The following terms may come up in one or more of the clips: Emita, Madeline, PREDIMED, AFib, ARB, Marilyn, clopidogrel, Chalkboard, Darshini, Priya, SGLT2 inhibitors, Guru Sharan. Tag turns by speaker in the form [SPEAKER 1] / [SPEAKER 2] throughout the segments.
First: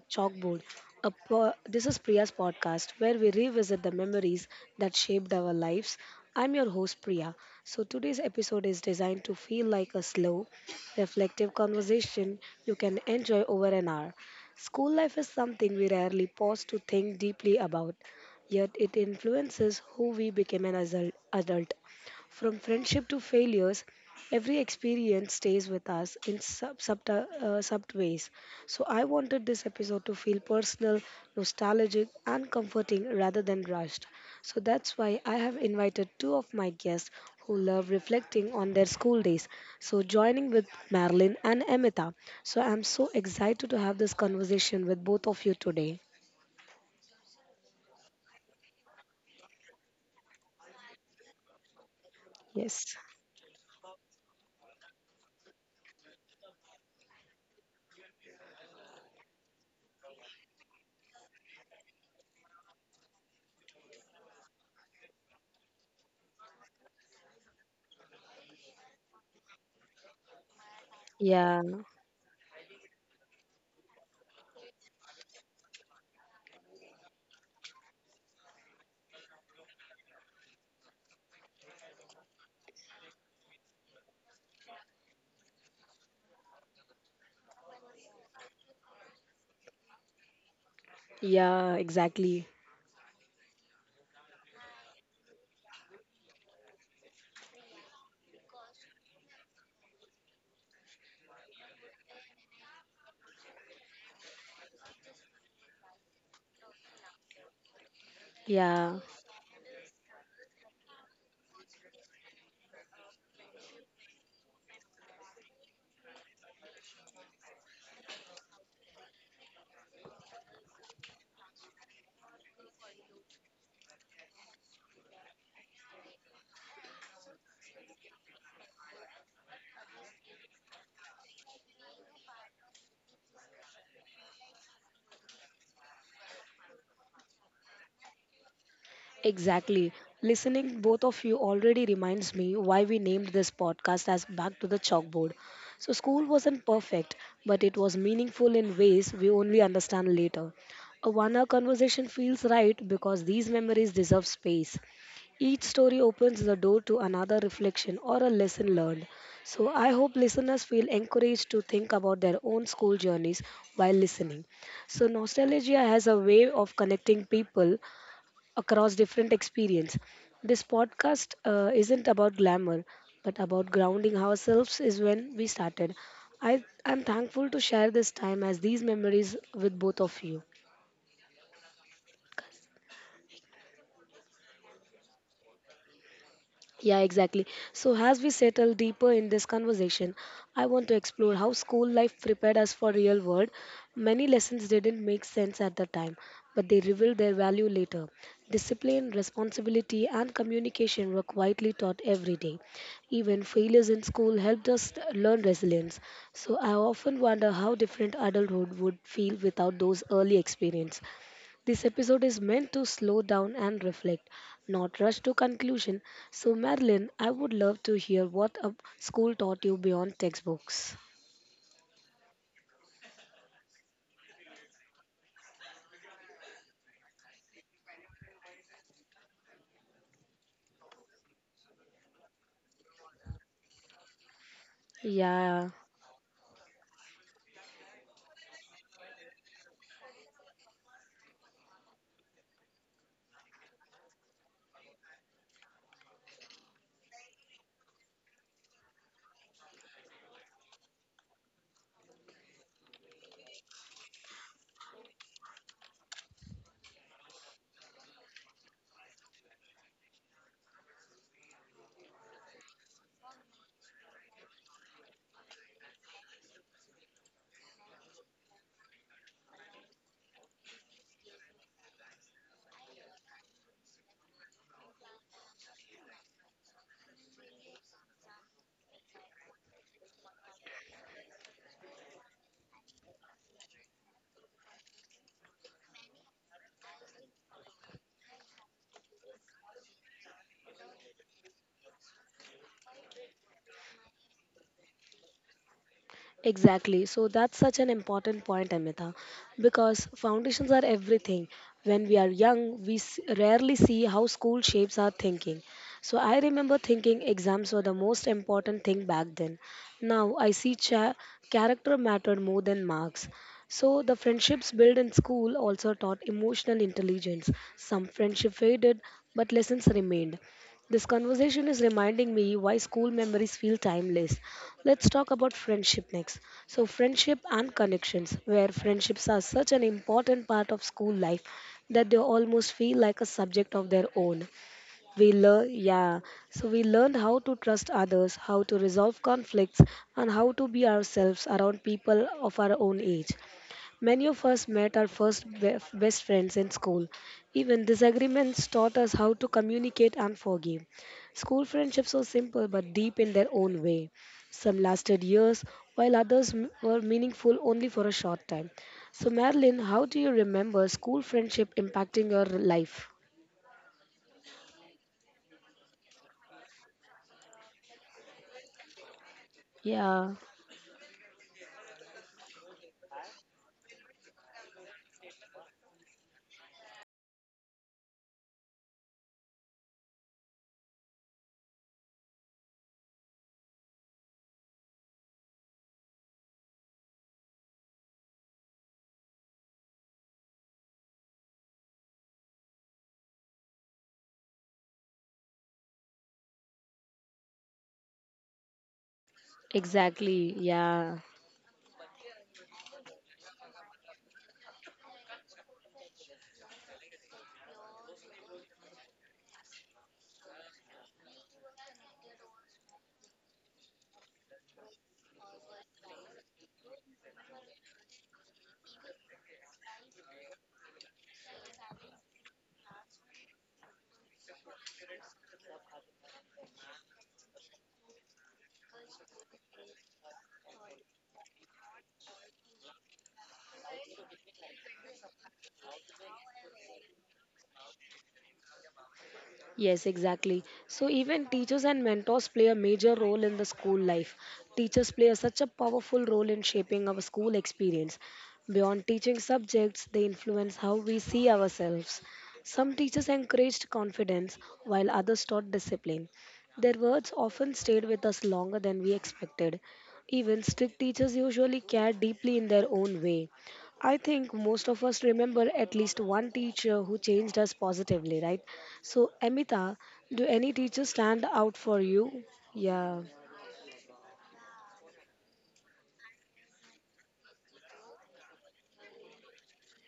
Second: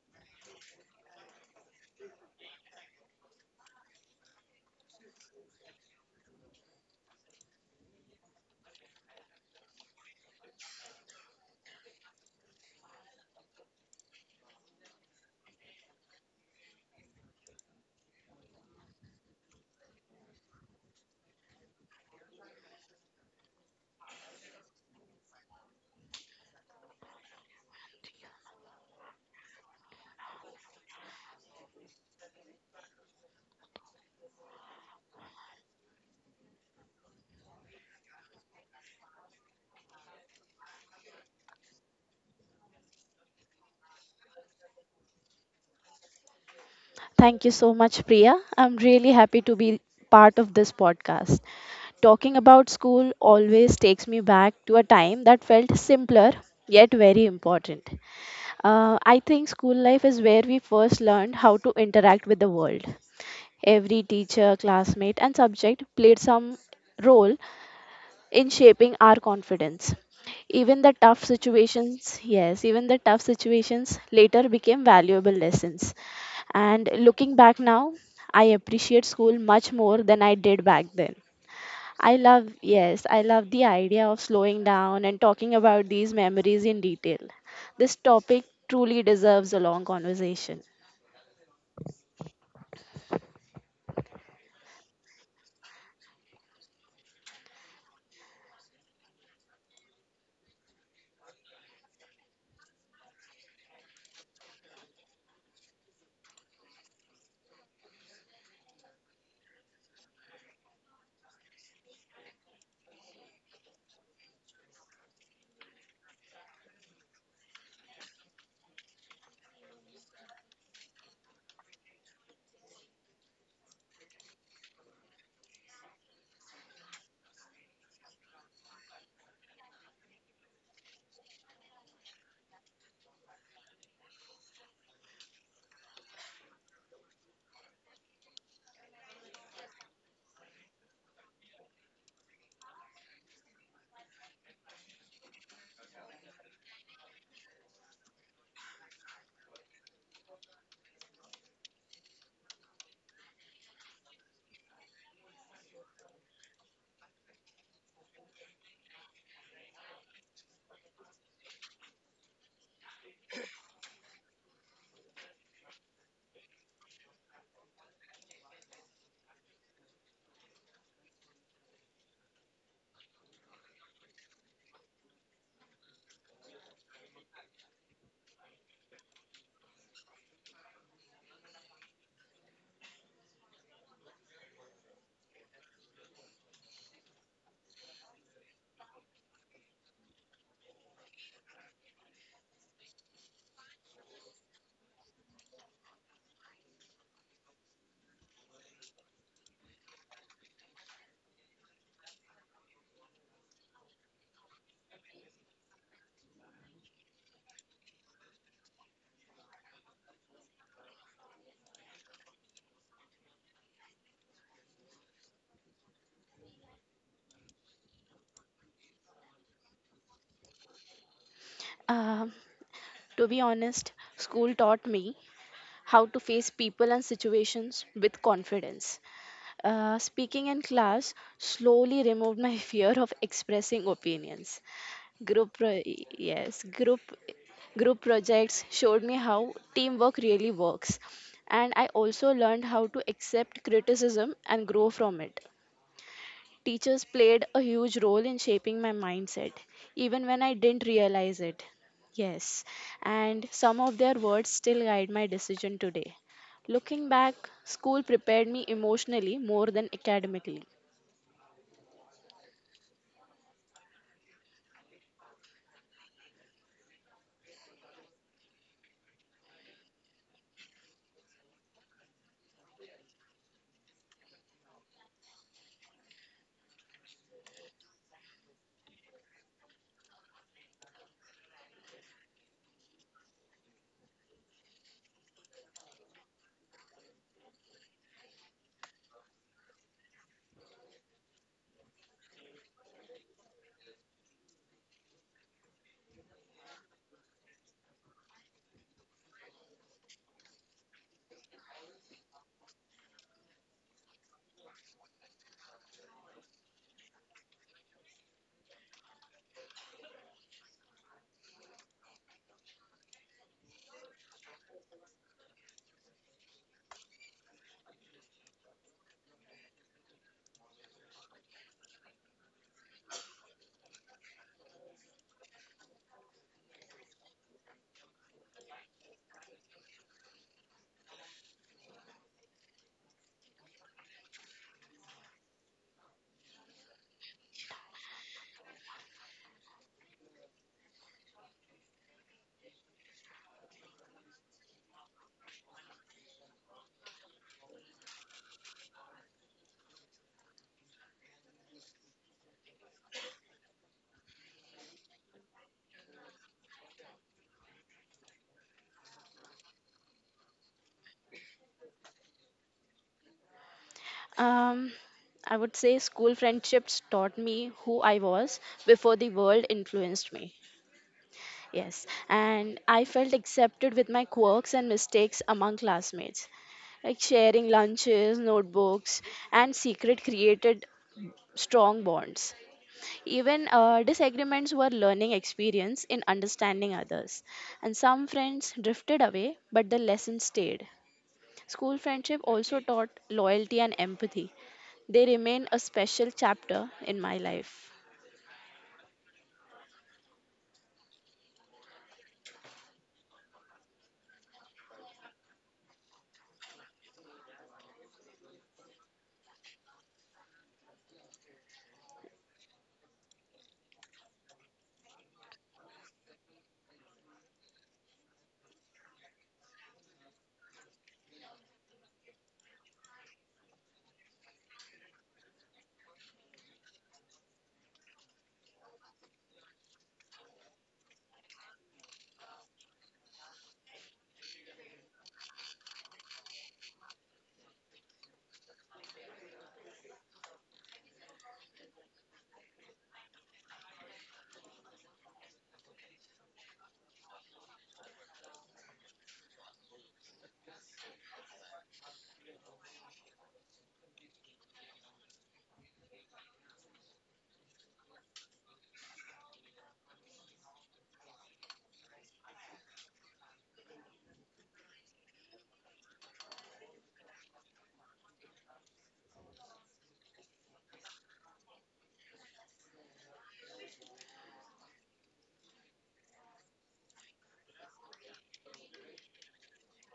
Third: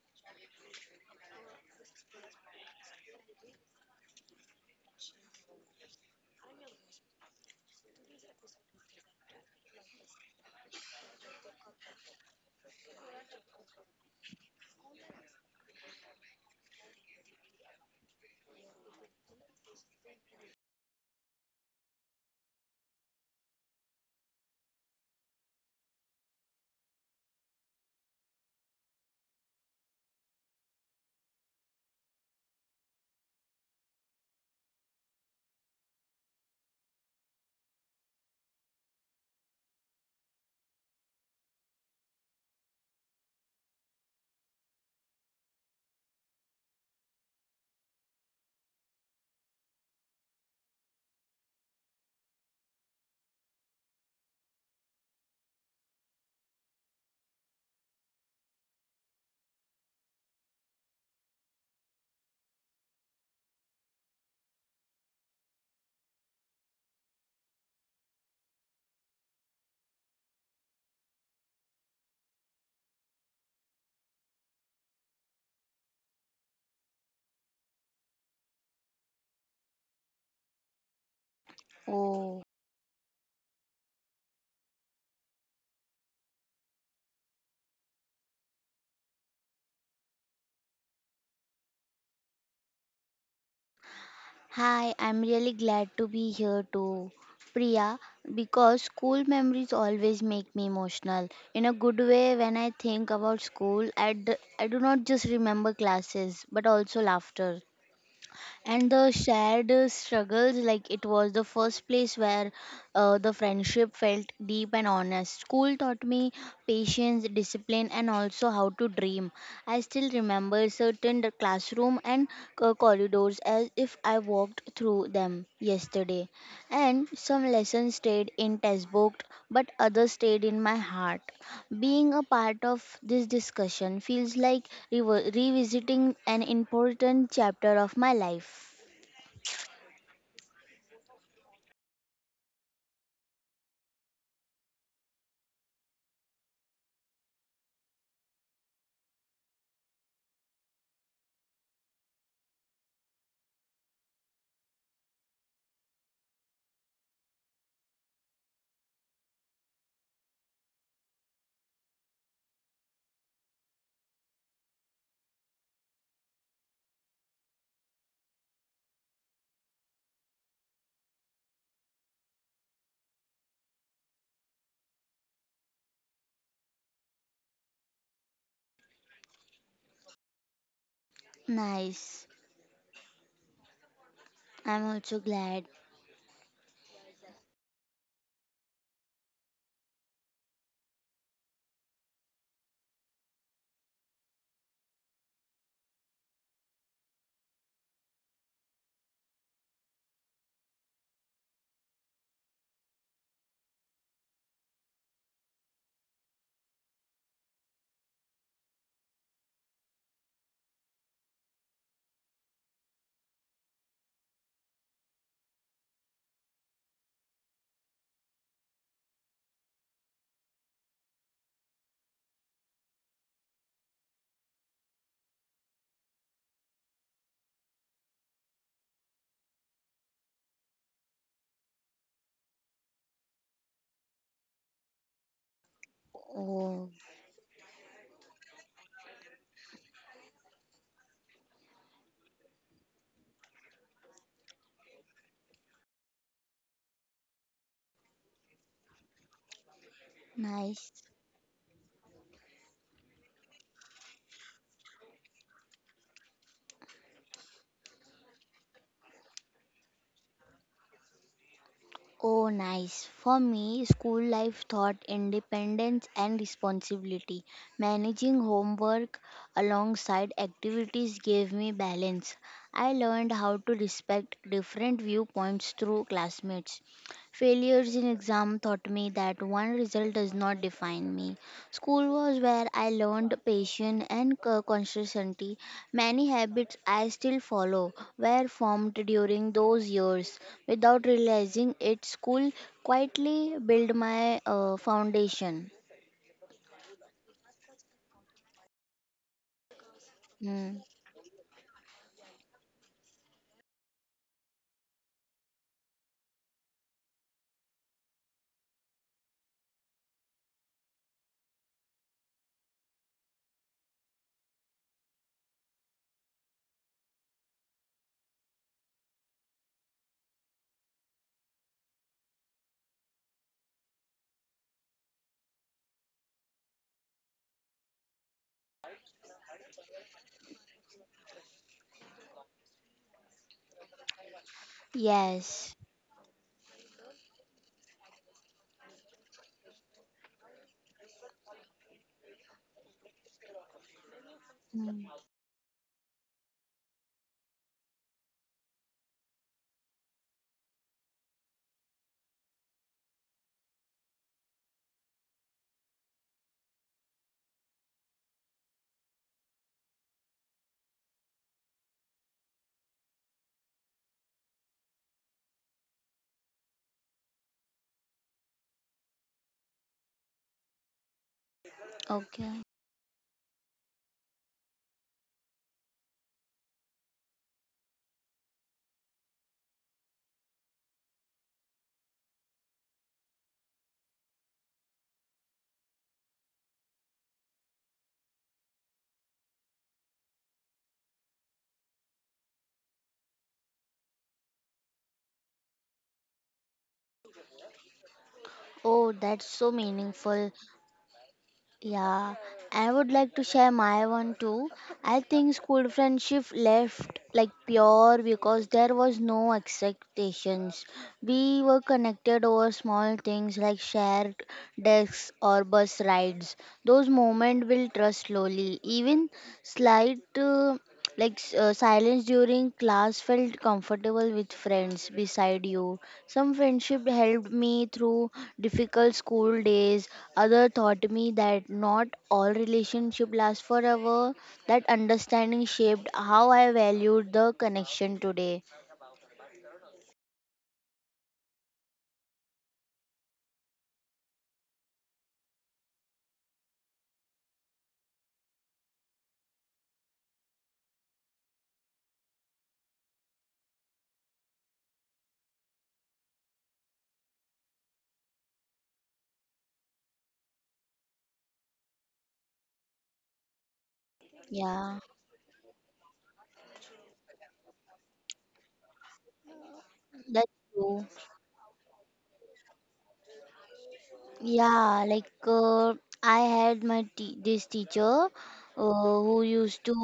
[SPEAKER 1] Chalkboard. This is Priya's podcast where we revisit the memories that shaped our lives. I'm your host, Priya. So, today's episode is designed to feel like a slow, reflective conversation you can enjoy over an hour. School life is something we rarely pause to think deeply about, yet it influences who we become an adult. From friendship to failures, every experience stays with us in sub ways. So, I wanted this episode to feel personal, nostalgic, and comforting rather than rushed. So, that's why I have invited two of my guests who love reflecting on their school days. So, joining with Marilyn and Emita. So, I'm so excited to have this conversation with both of you today.
[SPEAKER 2] Thank you so much, Priya. I'm really happy to be part of this podcast. Talking about
[SPEAKER 1] Yes.
[SPEAKER 2] school always takes me back to a time that felt simpler yet very important. I think school life is where we first learned how to interact with the world. Every teacher, classmate, and subject played some role in shaping our confidence. Even the tough
[SPEAKER 1] Yeah.
[SPEAKER 2] situations, yes, even the tough situations later became valuable lessons. And looking back now, I appreciate school much more than I did back then. I
[SPEAKER 3] Oh,
[SPEAKER 2] love, yes, I love the idea of slowing down and talking about these memories in detail. This topic truly deserves a long conversation.
[SPEAKER 1] Yeah, exactly.
[SPEAKER 3] hi, I'm really glad to be here too, Priya, because school memories always make me emotional. In a good way, when I think about school, I do not just remember classes, but also laughter, and
[SPEAKER 1] Yeah.
[SPEAKER 3] the shared struggles, like it was the first place where the friendship felt deep and honest. School taught me patience, discipline, and also how to dream. I still remember certain the classroom and corridors as if I walked through them yesterday, and some lessons stayed in textbook, but others stayed in my heart. Being a part of this discussion feels like revisiting an important chapter of my life.
[SPEAKER 1] Exactly. Listening, both of you already reminds me why we named this podcast as Back to the Chalkboard. So, school wasn't perfect, but it was meaningful in ways we only understand later. A 1-hour conversation feels right because these memories deserve space. Each story opens the door to another reflection or a lesson learned. So, I hope listeners feel encouraged to think about their own school journeys while listening. So, nostalgia has a way of connecting people across different experience. This podcast isn't about glamour, but about grounding ourselves is when we started. I am thankful to share this time as these memories with both of you.
[SPEAKER 3] Nice. I'm also glad.
[SPEAKER 1] Yeah, exactly. So, as we settle deeper in this conversation, I want to explore how school life prepared us for real world. Many lessons didn't make sense at the time, but they revealed their value later. Discipline, responsibility, and communication were quietly taught every day. Even failures in school helped us learn resilience. So, I often wonder how different adulthood would feel without those early experience. This episode is meant to slow down and reflect, not rush to conclusion. So, Madeline, I would love to hear what a school taught you beyond textbooks.
[SPEAKER 2] Um, to be honest, school taught me how to face people and situations with confidence. Speaking in class slowly removed my fear of expressing opinions. Group
[SPEAKER 1] Yeah.
[SPEAKER 2] pro- yes,
[SPEAKER 3] Oh,
[SPEAKER 2] group group projects showed me how teamwork really works, and I also learned how to accept criticism and grow from it. Teachers played a huge role in shaping my mindset even when I didn't
[SPEAKER 3] nice.
[SPEAKER 2] realize it. Yes, and some of their words still guide my decision today. Looking back, school prepared me emotionally more than academically.
[SPEAKER 3] Oh, nice. For me, school life taught independence and responsibility. Managing homework alongside activities gave me balance. I learned how to respect different viewpoints through classmates. Failures in exam taught me that one result does not define me. School was where I learned patience and consistency. Many habits I still follow were formed during those years. Without realizing it, school quietly built my foundation.
[SPEAKER 1] Exactly. So that's such an important point, Amita, because foundations
[SPEAKER 3] Mm.
[SPEAKER 1] are everything. When we are young, we rarely see how school shapes our thinking. So I remember thinking exams were the most important thing back then. Now I see character mattered more than marks. So the friendships built in school also taught emotional intelligence. Some friendship faded, but lessons remained. This conversation is reminding me why school memories feel timeless. Let's talk about friendship next. So, friendship and connections, where friendships are such an important part of school life that they almost feel like a subject of their own.
[SPEAKER 3] Yes.
[SPEAKER 1] Yeah. So we learned how to trust others, how to resolve conflicts, and how to be ourselves around people of our own age. Many of us met
[SPEAKER 3] Mm.
[SPEAKER 1] our first best friends in school. Even disagreements taught us how to communicate and forgive. School friendships were simple but deep in their own way. Some lasted years, while others were meaningful only for a short time. So, Marilyn, how do you remember school friendship impacting your life?
[SPEAKER 2] Um, I would say school friendships taught me who I was before the world influenced
[SPEAKER 1] Yeah,
[SPEAKER 2] me. Yes,
[SPEAKER 3] Okay.
[SPEAKER 2] and I felt accepted with my quirks and mistakes among classmates. Like sharing lunches, notebooks, and secret created strong bonds. Even disagreements were learning experience in understanding others. And some friends drifted away, but the lesson stayed. School friendship also taught loyalty and empathy. They remain a special chapter in my life.
[SPEAKER 3] Oh, that's so meaningful.
[SPEAKER 1] exactly. Yeah.
[SPEAKER 3] Yeah, I would like to share my one too. I think school friendship left like pure because there was no expectations. We were connected over small things like shared desks or bus rides. Those moments build trust slowly. Even slight like silence during class felt comfortable with friends beside you. Some friendship helped me through difficult school days. Other taught me that not all relationship lasts forever. That understanding shaped how I valued the connection today.
[SPEAKER 1] Yes, exactly. So even teachers and mentors play a major role in the school life. Teachers play a, such a powerful role in shaping our school experience. Beyond teaching subjects, they influence how we see ourselves. Some teachers encouraged confidence, while others taught discipline. Their words often stayed with us longer than we expected. Even strict teachers usually care deeply in their own way. I think most
[SPEAKER 3] Yeah,
[SPEAKER 1] of us remember at least one teacher who changed us positively, right? So, Amita, do
[SPEAKER 3] that's
[SPEAKER 1] any
[SPEAKER 3] true.
[SPEAKER 1] teachers stand out for you? Yeah,
[SPEAKER 3] Yeah, like I had my t this teacher who used to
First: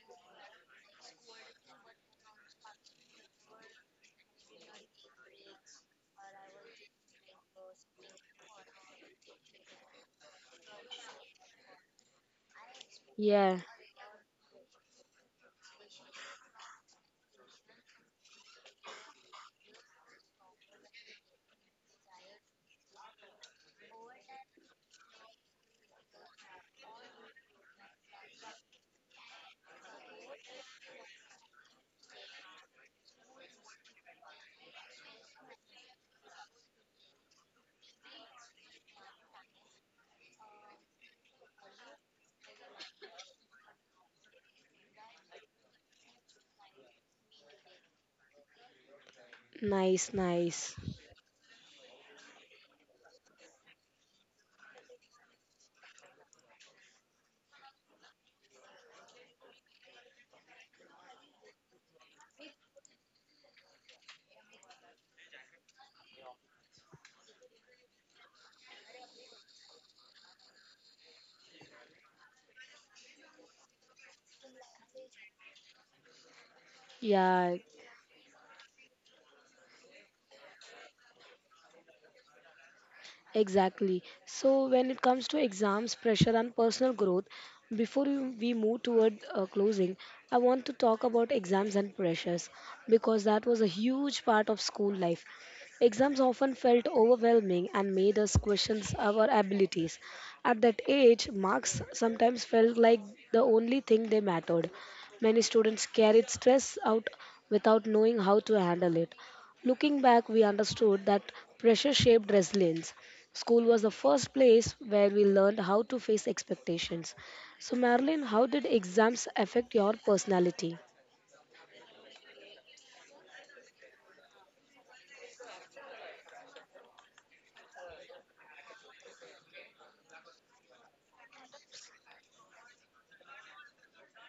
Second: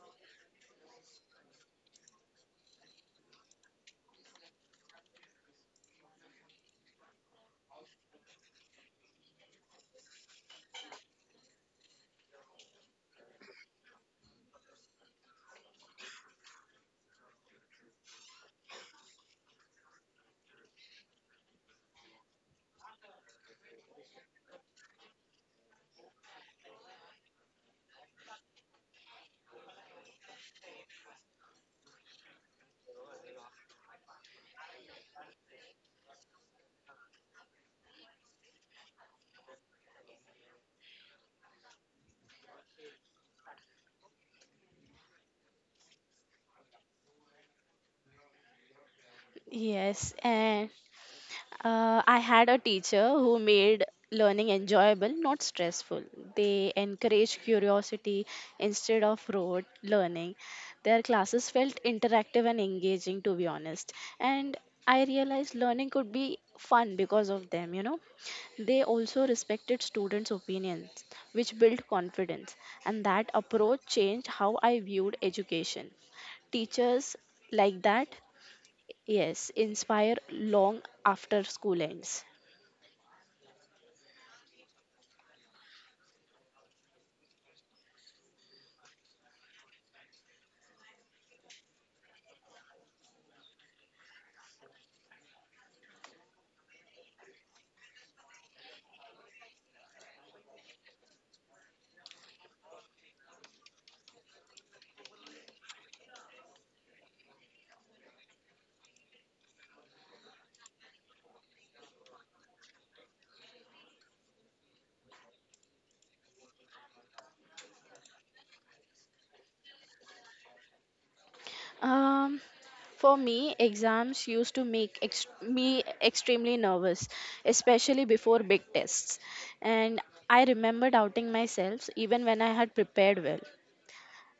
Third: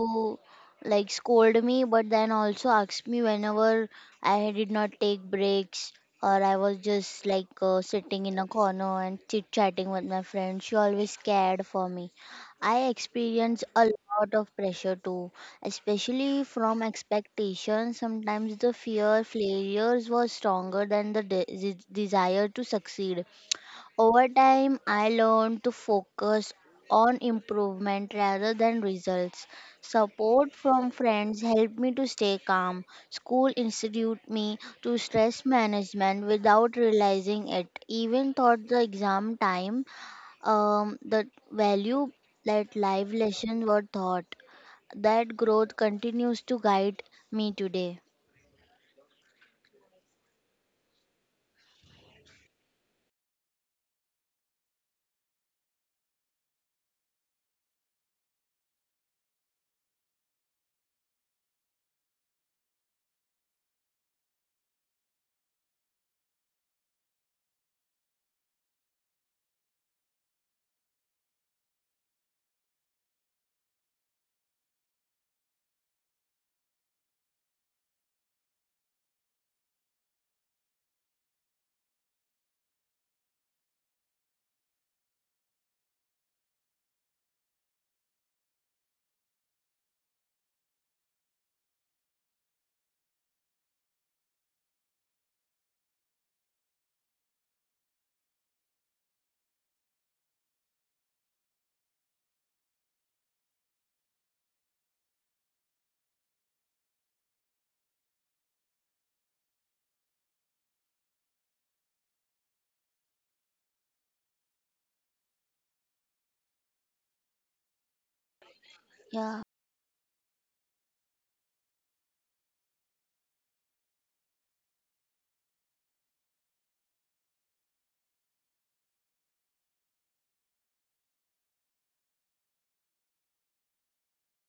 [SPEAKER 3] like scold me, but then also asked me whenever I did not take breaks or I was just like sitting in a corner and chit-chatting with my friends. She always cared for me. I experienced
[SPEAKER 1] yeah,
[SPEAKER 3] a lot of pressure too, especially from expectations. Sometimes the fear failures was stronger than the desire to succeed. Over time, I learned to focus on improvement rather than results. Support from friends helped me to stay calm. School institute me to stress management without realizing it. Even thought the exam time, the value that life lessons were taught. That growth continues to guide me today.
[SPEAKER 2] Yes,
[SPEAKER 1] nice,
[SPEAKER 2] and
[SPEAKER 1] nice.
[SPEAKER 2] I had a teacher who made learning enjoyable, not stressful. They encouraged curiosity instead of rote learning. Their classes felt interactive and engaging, to be honest. And I realized learning could be fun because of them, you know. They also respected students' opinions, which built confidence, and that approach changed how I viewed education. Teachers
[SPEAKER 1] Yeah.
[SPEAKER 2] like that, yes, inspire long after school ends.
[SPEAKER 1] Exactly. So, when it comes to exams, pressure, and personal growth, before we move toward closing, I want to talk about exams and pressures because that was a huge part of school life. Exams often felt overwhelming and made us question our abilities. At that age, marks sometimes felt like the only thing they mattered. Many students carried stress out without knowing how to handle it. Looking back, we understood that pressure shaped resilience. School was the first place where we learned how to face expectations. So, Marilyn, how did
[SPEAKER 3] Yeah.
[SPEAKER 1] exams affect your personality?
[SPEAKER 2] Um, for me, exams used to make me extremely nervous, especially before big tests. And I remember doubting myself even when I had prepared well.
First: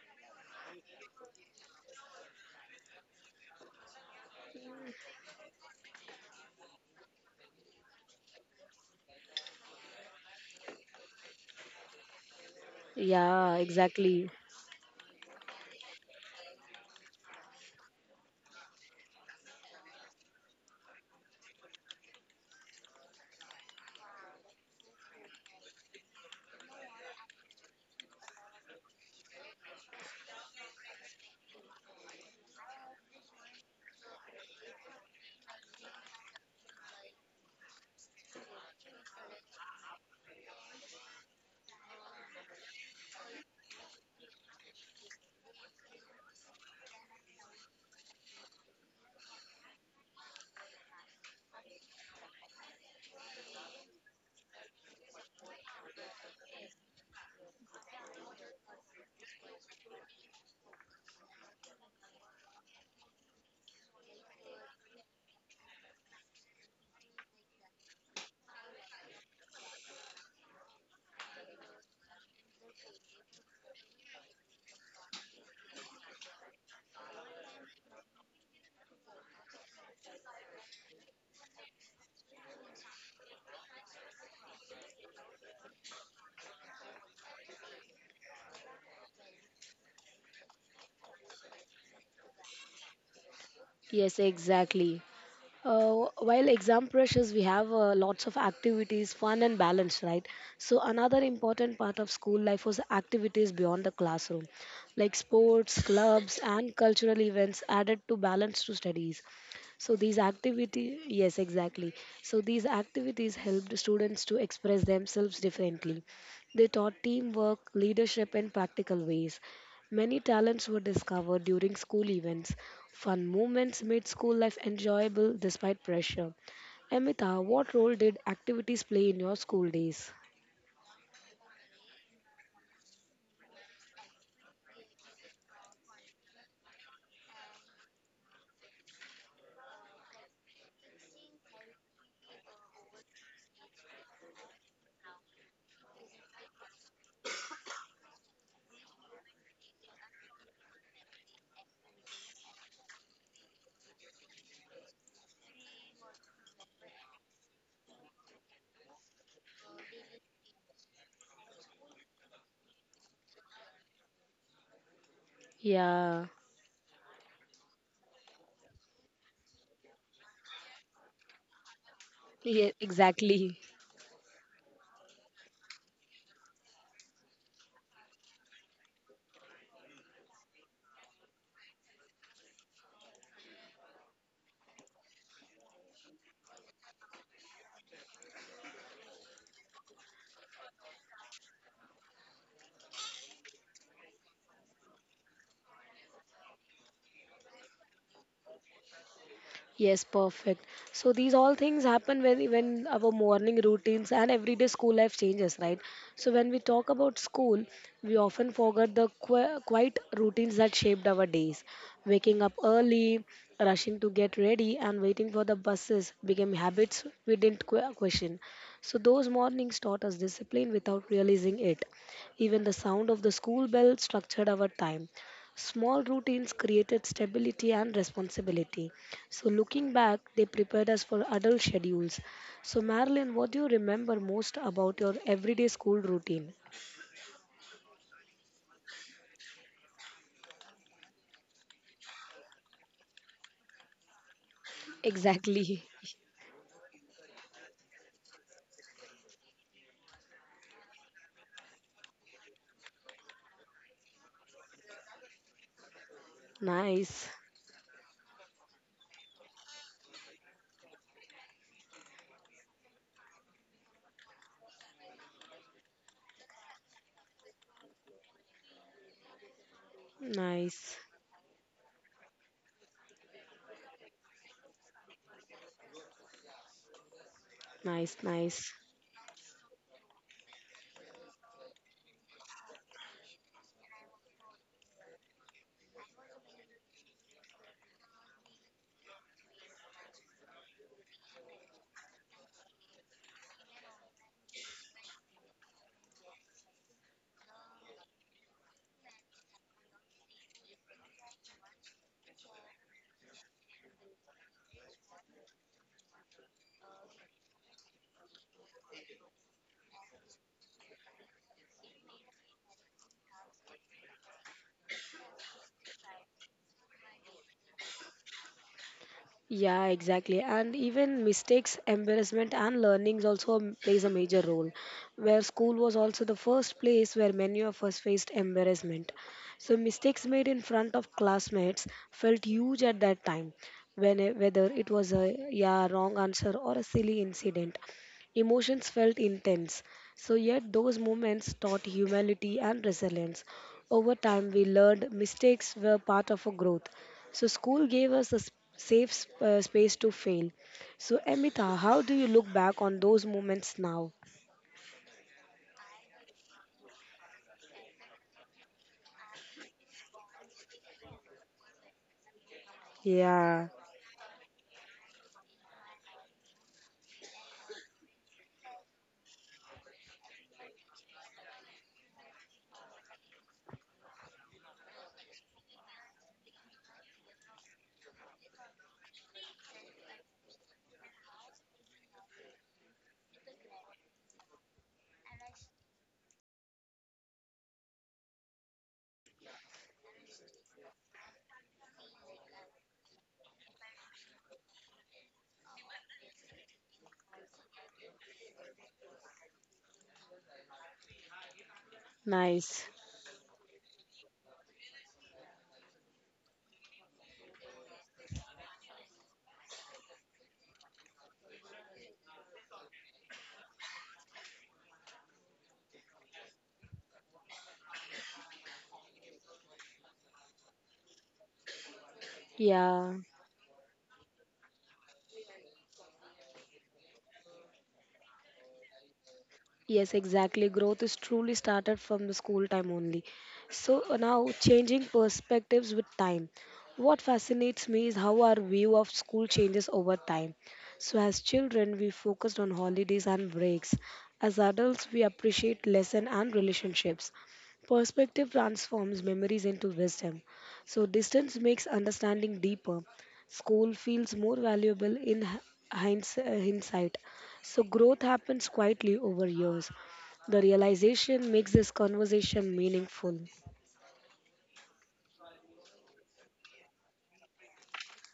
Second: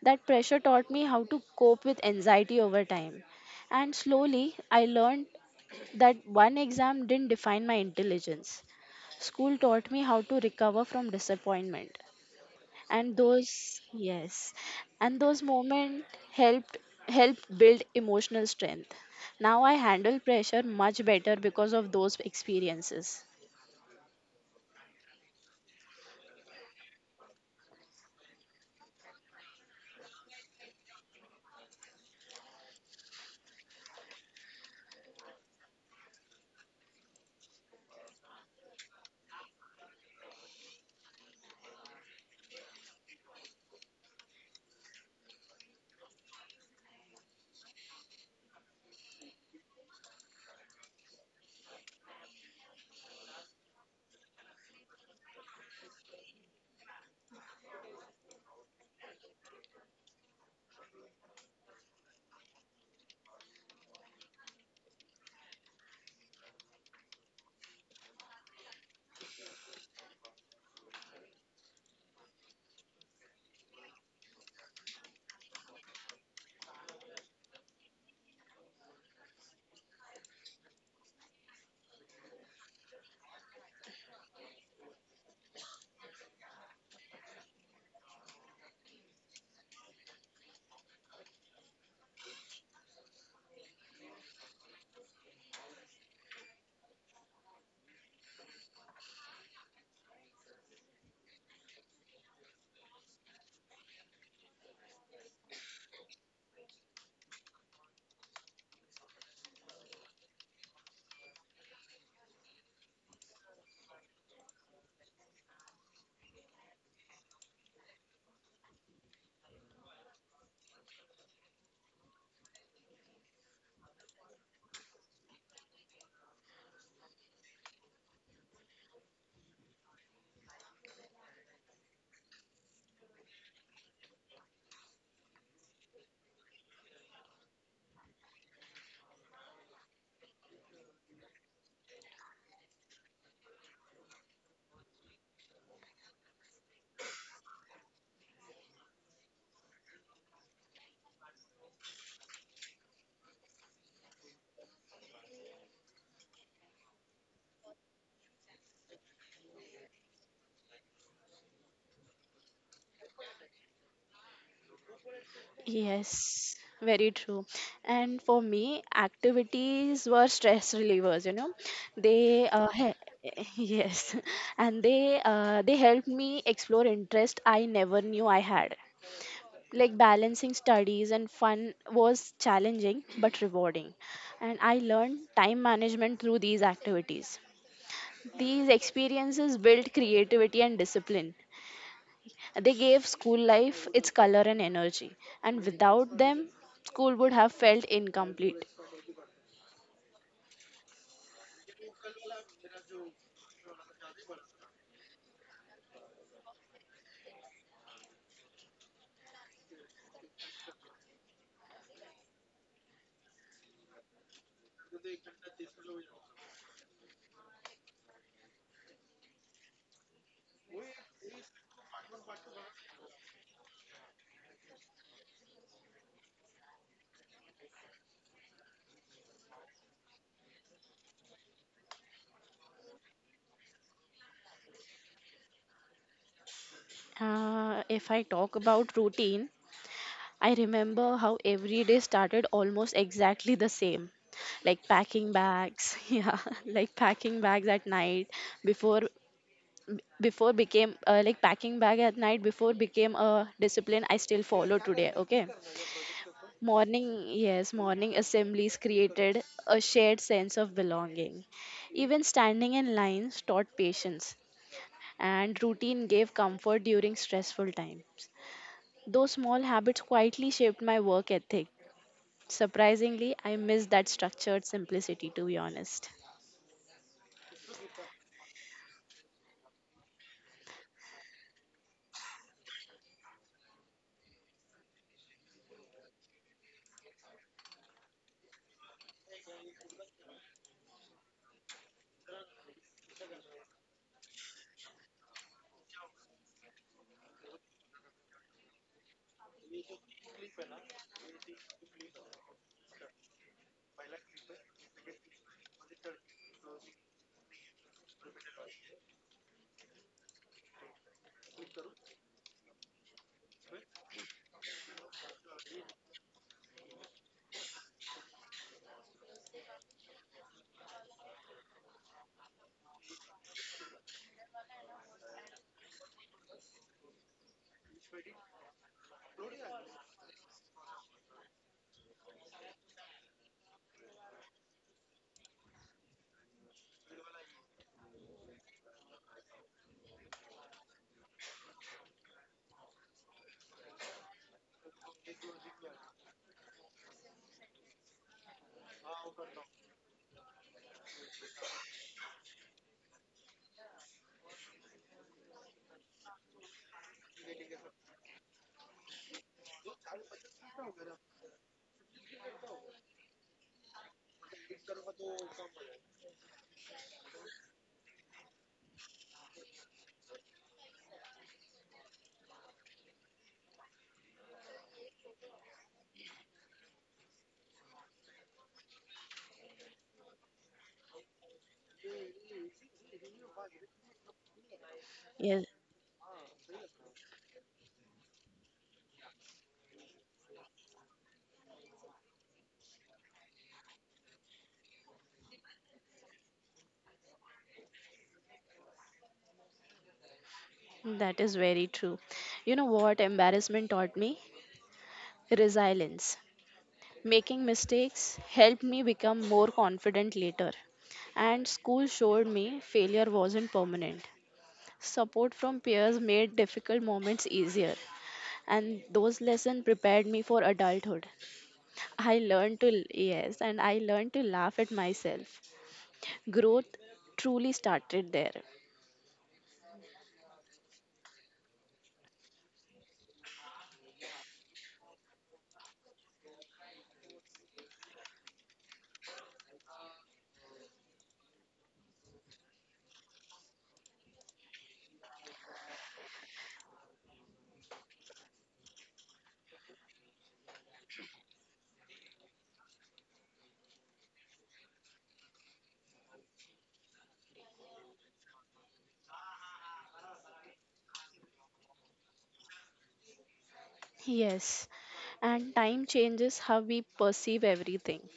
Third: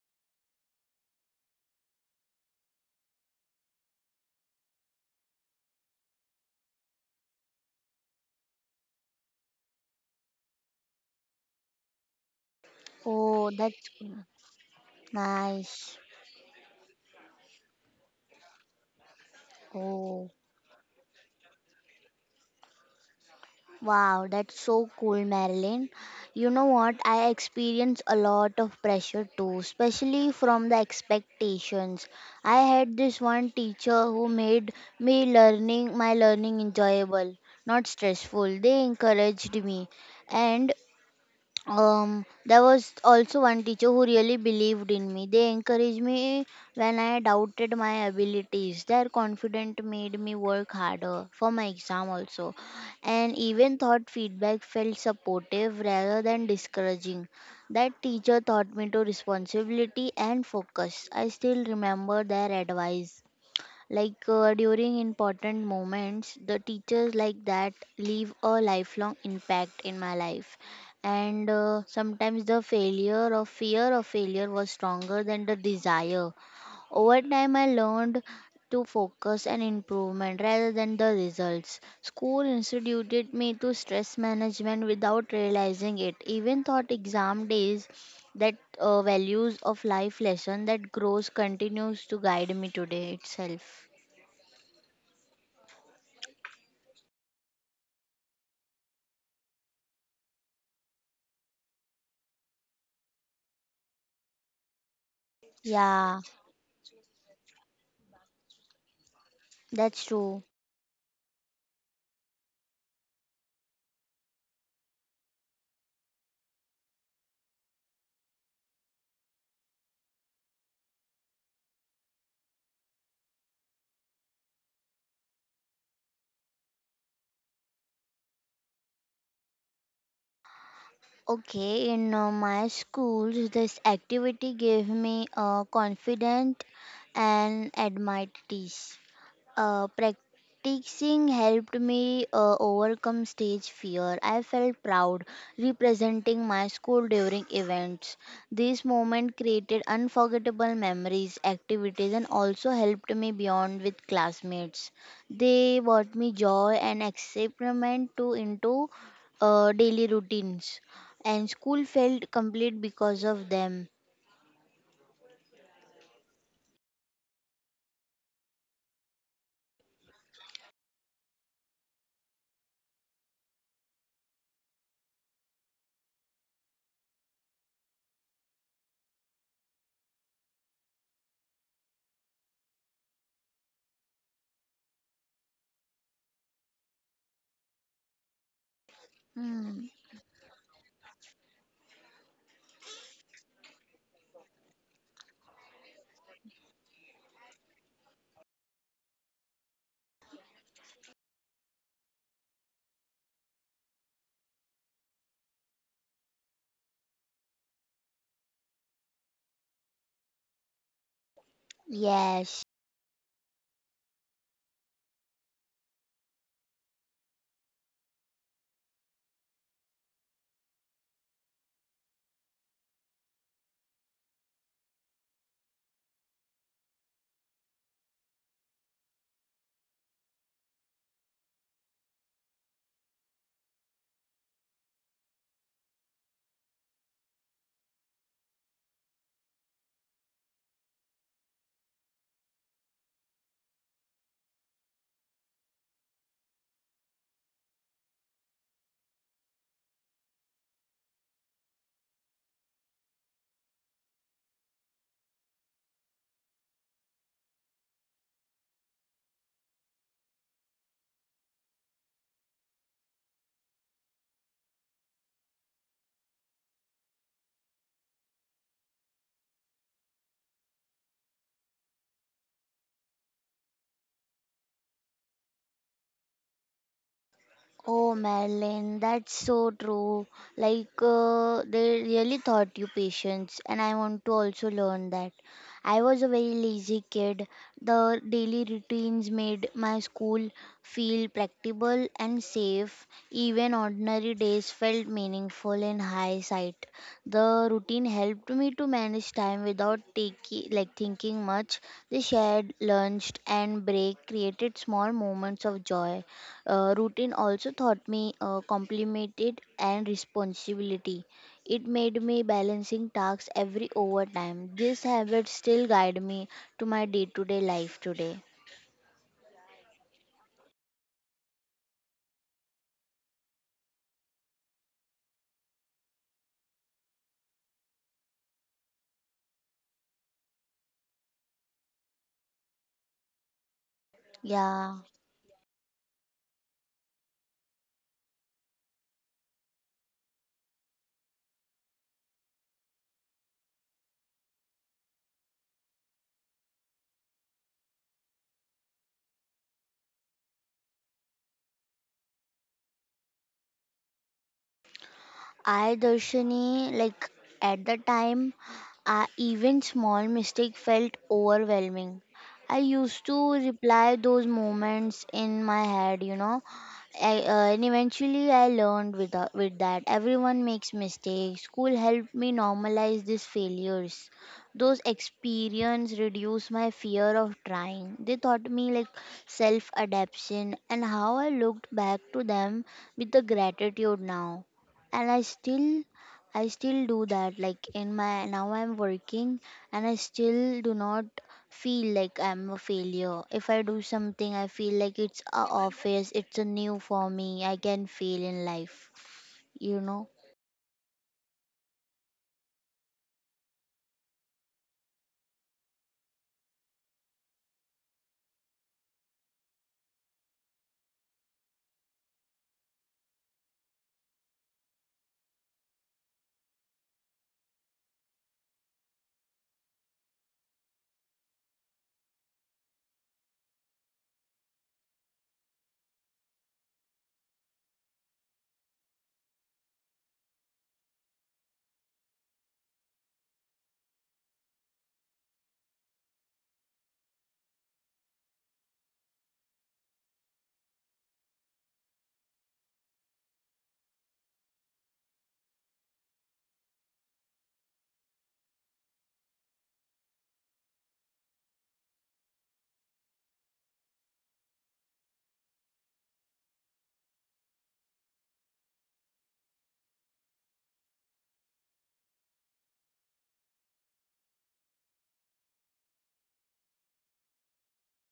[SPEAKER 2] That pressure taught me how to cope with anxiety over time. And slowly, I learned that one exam didn't define my intelligence. School taught me how to recover from disappointment. and
[SPEAKER 1] Yeah,
[SPEAKER 3] Oh,
[SPEAKER 2] those
[SPEAKER 3] that's
[SPEAKER 1] exactly.
[SPEAKER 2] yes and those
[SPEAKER 3] nice.
[SPEAKER 2] moments helped help build emotional strength. Now I handle
[SPEAKER 3] Oh.
[SPEAKER 2] pressure much better because of those experiences.
[SPEAKER 3] Wow, that's so cool, Marilyn. You know what? I experience a lot of pressure too, especially from the expectations. I had this one teacher who made me learning my learning enjoyable, not stressful. They encouraged me, and there was also one teacher who really believed in me. They encouraged me when I doubted my abilities. Their confidence made me work harder for my exam also, and even thought feedback felt supportive rather than discouraging. That teacher taught me to responsibility and focus. I still remember their advice like during important moments, the teachers like that leave a lifelong impact in my life. And sometimes the failure or fear of failure was stronger than the desire. Over time, I learned to focus and improvement rather than the results. School instituted me to stress management without realizing it. Even thought exam days, that values of life lesson that grows continues to guide me today itself.
[SPEAKER 1] Yes, exactly. While exam pressures, we have lots of activities, fun and balance, right? So another important part of school life was activities beyond the classroom, like sports,
[SPEAKER 3] Yeah,
[SPEAKER 1] clubs, and cultural events added to balance to studies. So these
[SPEAKER 3] that's true.
[SPEAKER 1] activity, yes, exactly. So these activities helped students to express themselves differently. They taught teamwork, leadership, and practical ways. Many talents were discovered during school events. Fun moments made school life enjoyable despite pressure. Amita, what role did activities play in your school days?
[SPEAKER 3] Okay, in my schools, this activity gave me confident and admired teach. Practicing helped me overcome stage fear. I felt proud representing my school during events. This moment created unforgettable memories, activities, and also helped me beyond with classmates. They brought me joy and excitement to into daily routines, and school felt complete because of them.
[SPEAKER 1] Yeah,
[SPEAKER 2] Yes, very true. And for me, activities were stress relievers. They
[SPEAKER 1] yeah,
[SPEAKER 2] uh, he-
[SPEAKER 1] exactly.
[SPEAKER 2] yes, and they helped me explore interest I never knew I had. Like balancing studies and fun was challenging but rewarding, and I learned time management through these activities. These experiences built
[SPEAKER 3] Hmm.
[SPEAKER 2] creativity and discipline. They gave school life its color and energy, and without them school would have felt incomplete.
[SPEAKER 1] Yes, perfect. So these all things happen when our morning routines and everyday school life changes, right? So when we talk about school, we often forget the quiet routines that shaped our days. Waking up
[SPEAKER 3] Yes.
[SPEAKER 1] early, rushing to get ready, and waiting for the buses became habits we didn't question. So those mornings taught us discipline without realizing it. Even the sound of the school bell structured our time. Small routines created stability and responsibility. So looking back, they prepared us for adult schedules. So Marilyn, what do you remember most about your everyday school routine?
[SPEAKER 2] If I talk about routine, I remember how every day started almost exactly the same, like packing
[SPEAKER 1] Exactly.
[SPEAKER 2] bags. Yeah, like packing bags at night before before became like packing bag at night before became a discipline I still follow today. Okay. Morning,
[SPEAKER 1] Nice.
[SPEAKER 2] yes, morning assemblies created a shared sense of belonging. Even standing in lines taught patience, and routine gave comfort during stressful times. Those small habits quietly shaped
[SPEAKER 1] Nice.
[SPEAKER 2] my work ethic. Surprisingly, I miss that structured simplicity, to be honest.
[SPEAKER 1] Nice,
[SPEAKER 3] Oh,
[SPEAKER 1] nice.
[SPEAKER 3] Madeline, that's so true. Like, they really taught you patience, and I want to also learn that. I was a very lazy kid. The daily routines made my school feel practicable and safe. Even ordinary days felt meaningful in hindsight. The routine helped me to manage time without taking, like, thinking much. The shared lunch and break created small moments of joy. Routine also taught me complemented and responsibility. It made me balancing tasks every overtime. This habit still guide me to my day-to-day life today.
[SPEAKER 1] Yeah, exactly. And even mistakes, embarrassment, and learnings also plays a major role. Where school was also the first place where many of us faced embarrassment. So mistakes made in front of classmates felt huge at that time. When whether it
[SPEAKER 3] Yeah.
[SPEAKER 1] was a yeah wrong answer or a silly incident, emotions felt intense. So yet those moments taught humility and resilience. Over time, we learned mistakes were part of a growth, so school gave us a space to fail. So Amita, how do you look back on those moments now?
[SPEAKER 3] I, Darshini, like at the time, I, even small mistake felt overwhelming. I used to
[SPEAKER 1] Yeah,
[SPEAKER 3] reply those moments in my head, you know. And eventually, I learned with, with that. Everyone makes mistakes. School helped me normalize these failures. Those experience reduced my fear of trying. They taught me like self adaptation, and how I looked back to them with the gratitude now. And i
[SPEAKER 2] Yes,
[SPEAKER 3] still i still do that, like in my now I'm working, and I still do not feel like I'm a failure. If I do something, I feel like it's a office, it's a new for me. I can fail in life, you know.
[SPEAKER 2] that is very true.
[SPEAKER 1] nice.
[SPEAKER 2] You know what embarrassment taught me? Resilience. Making mistakes helped me become more confident later, and school showed me failure wasn't permanent. Support from peers made difficult moments easier, and those lessons prepared me for adulthood. I learned to,
[SPEAKER 1] Yeah.
[SPEAKER 2] yes, and I learned to laugh at myself. Growth truly started there.
[SPEAKER 1] Yes, exactly. Growth is truly started from the school time only. So now, changing perspectives with time. What fascinates me is how our view of school changes over time. So, as children, we focused on holidays and breaks. As adults, we appreciate lesson and relationships. Perspective transforms memories into wisdom. So, distance makes understanding deeper. School feels more valuable in hi- hindsight. So growth happens quietly over years. The realization makes this conversation meaningful.
[SPEAKER 2] Yes, and time changes how we perceive everything.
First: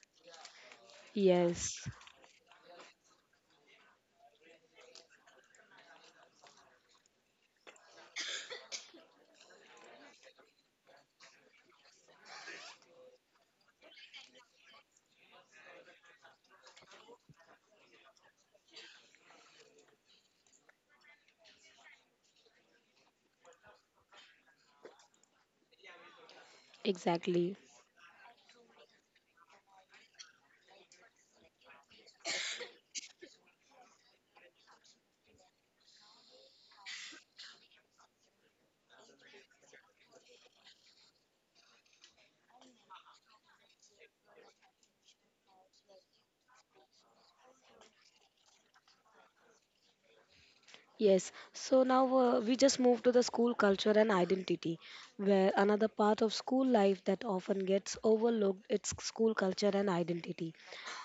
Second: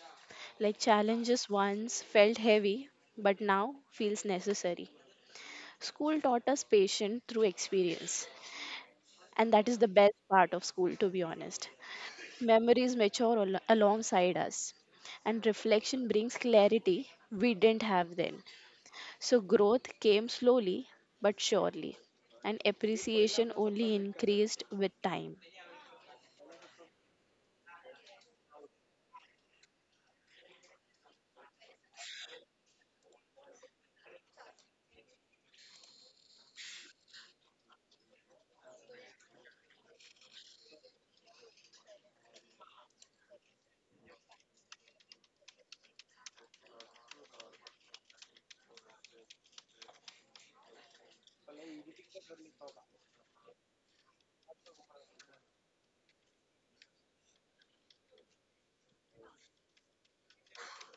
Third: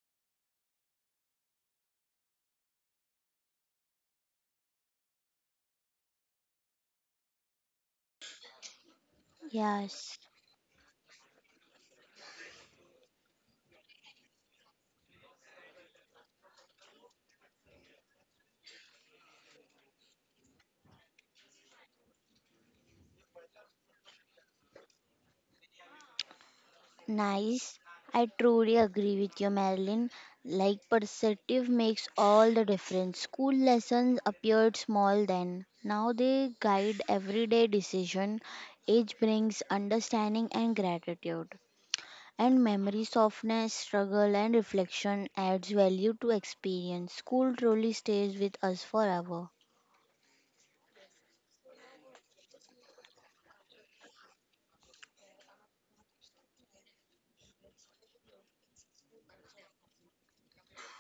[SPEAKER 2] Like challenges
[SPEAKER 1] Yes,
[SPEAKER 2] once felt heavy, but now feels necessary. School taught us patience through experience, and that is the best
[SPEAKER 3] Yes.
[SPEAKER 2] part of school, to be honest. Memories mature alongside us, and reflection brings clarity we didn't have then. So, growth came slowly but surely, and appreciation only increased with time.
[SPEAKER 1] exactly.
[SPEAKER 3] Nice. I truly agree with you, Marilyn. Like, perspective makes all the difference. School lessons appeared small then. Now they guide everyday decision. Age brings understanding and gratitude. And memory softness, struggle, and reflection adds value to experience. School truly stays with us forever.
[SPEAKER 1] Yes, so now we just move to the school culture and identity, where another part of school life that often gets overlooked is school culture and identity.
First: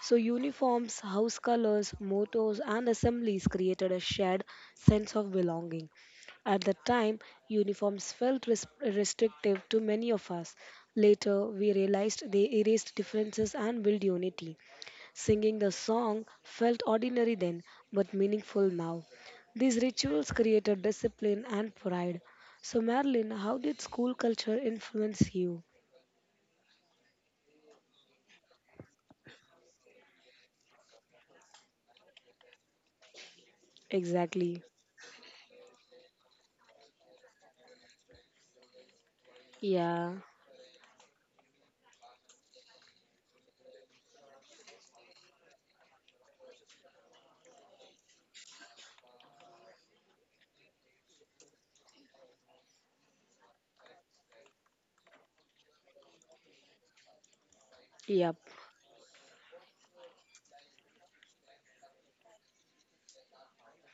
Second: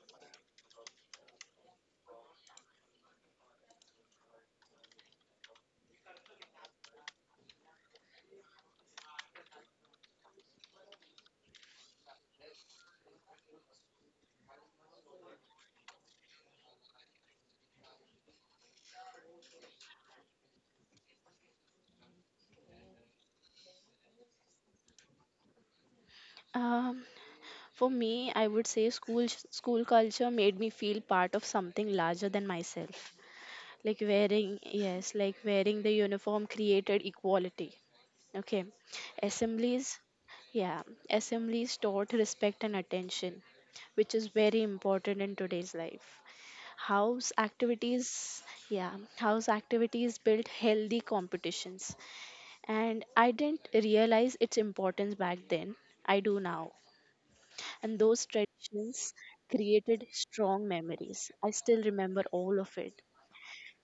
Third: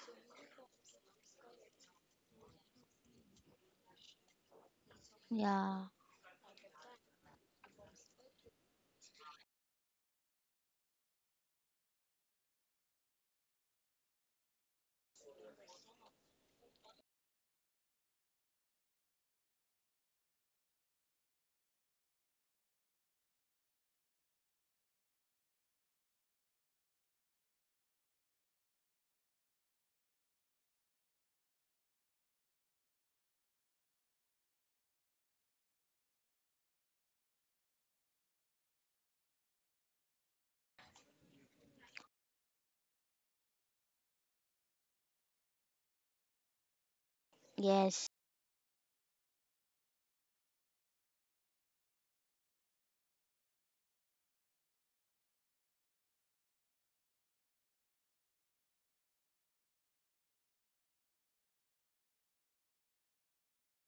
[SPEAKER 1] So uniforms, house colors, mottos and assemblies created a shared sense of belonging.
[SPEAKER 3] Yeah.
[SPEAKER 1] At the time, uniforms felt restrictive to many of us. Later, we realized they erased differences and built unity. Singing the song felt ordinary then, but meaningful now. These rituals created discipline and pride. So, Marilyn, how did school culture influence you?
[SPEAKER 2] Um, for me, I would say school culture made me feel part of something larger than myself. Like
[SPEAKER 1] Exactly.
[SPEAKER 2] wearing, yes, like wearing the uniform created equality. Okay. Assemblies,
[SPEAKER 1] Yeah.
[SPEAKER 2] yeah, assemblies taught respect and attention, which is very important in today's life. House
[SPEAKER 3] Yes.
[SPEAKER 2] activities, yeah, house activities built healthy competitions. And I didn't realize its importance back then. I do now. And
[SPEAKER 1] Yep.
[SPEAKER 2] those traditions created strong memories. I still remember all of it.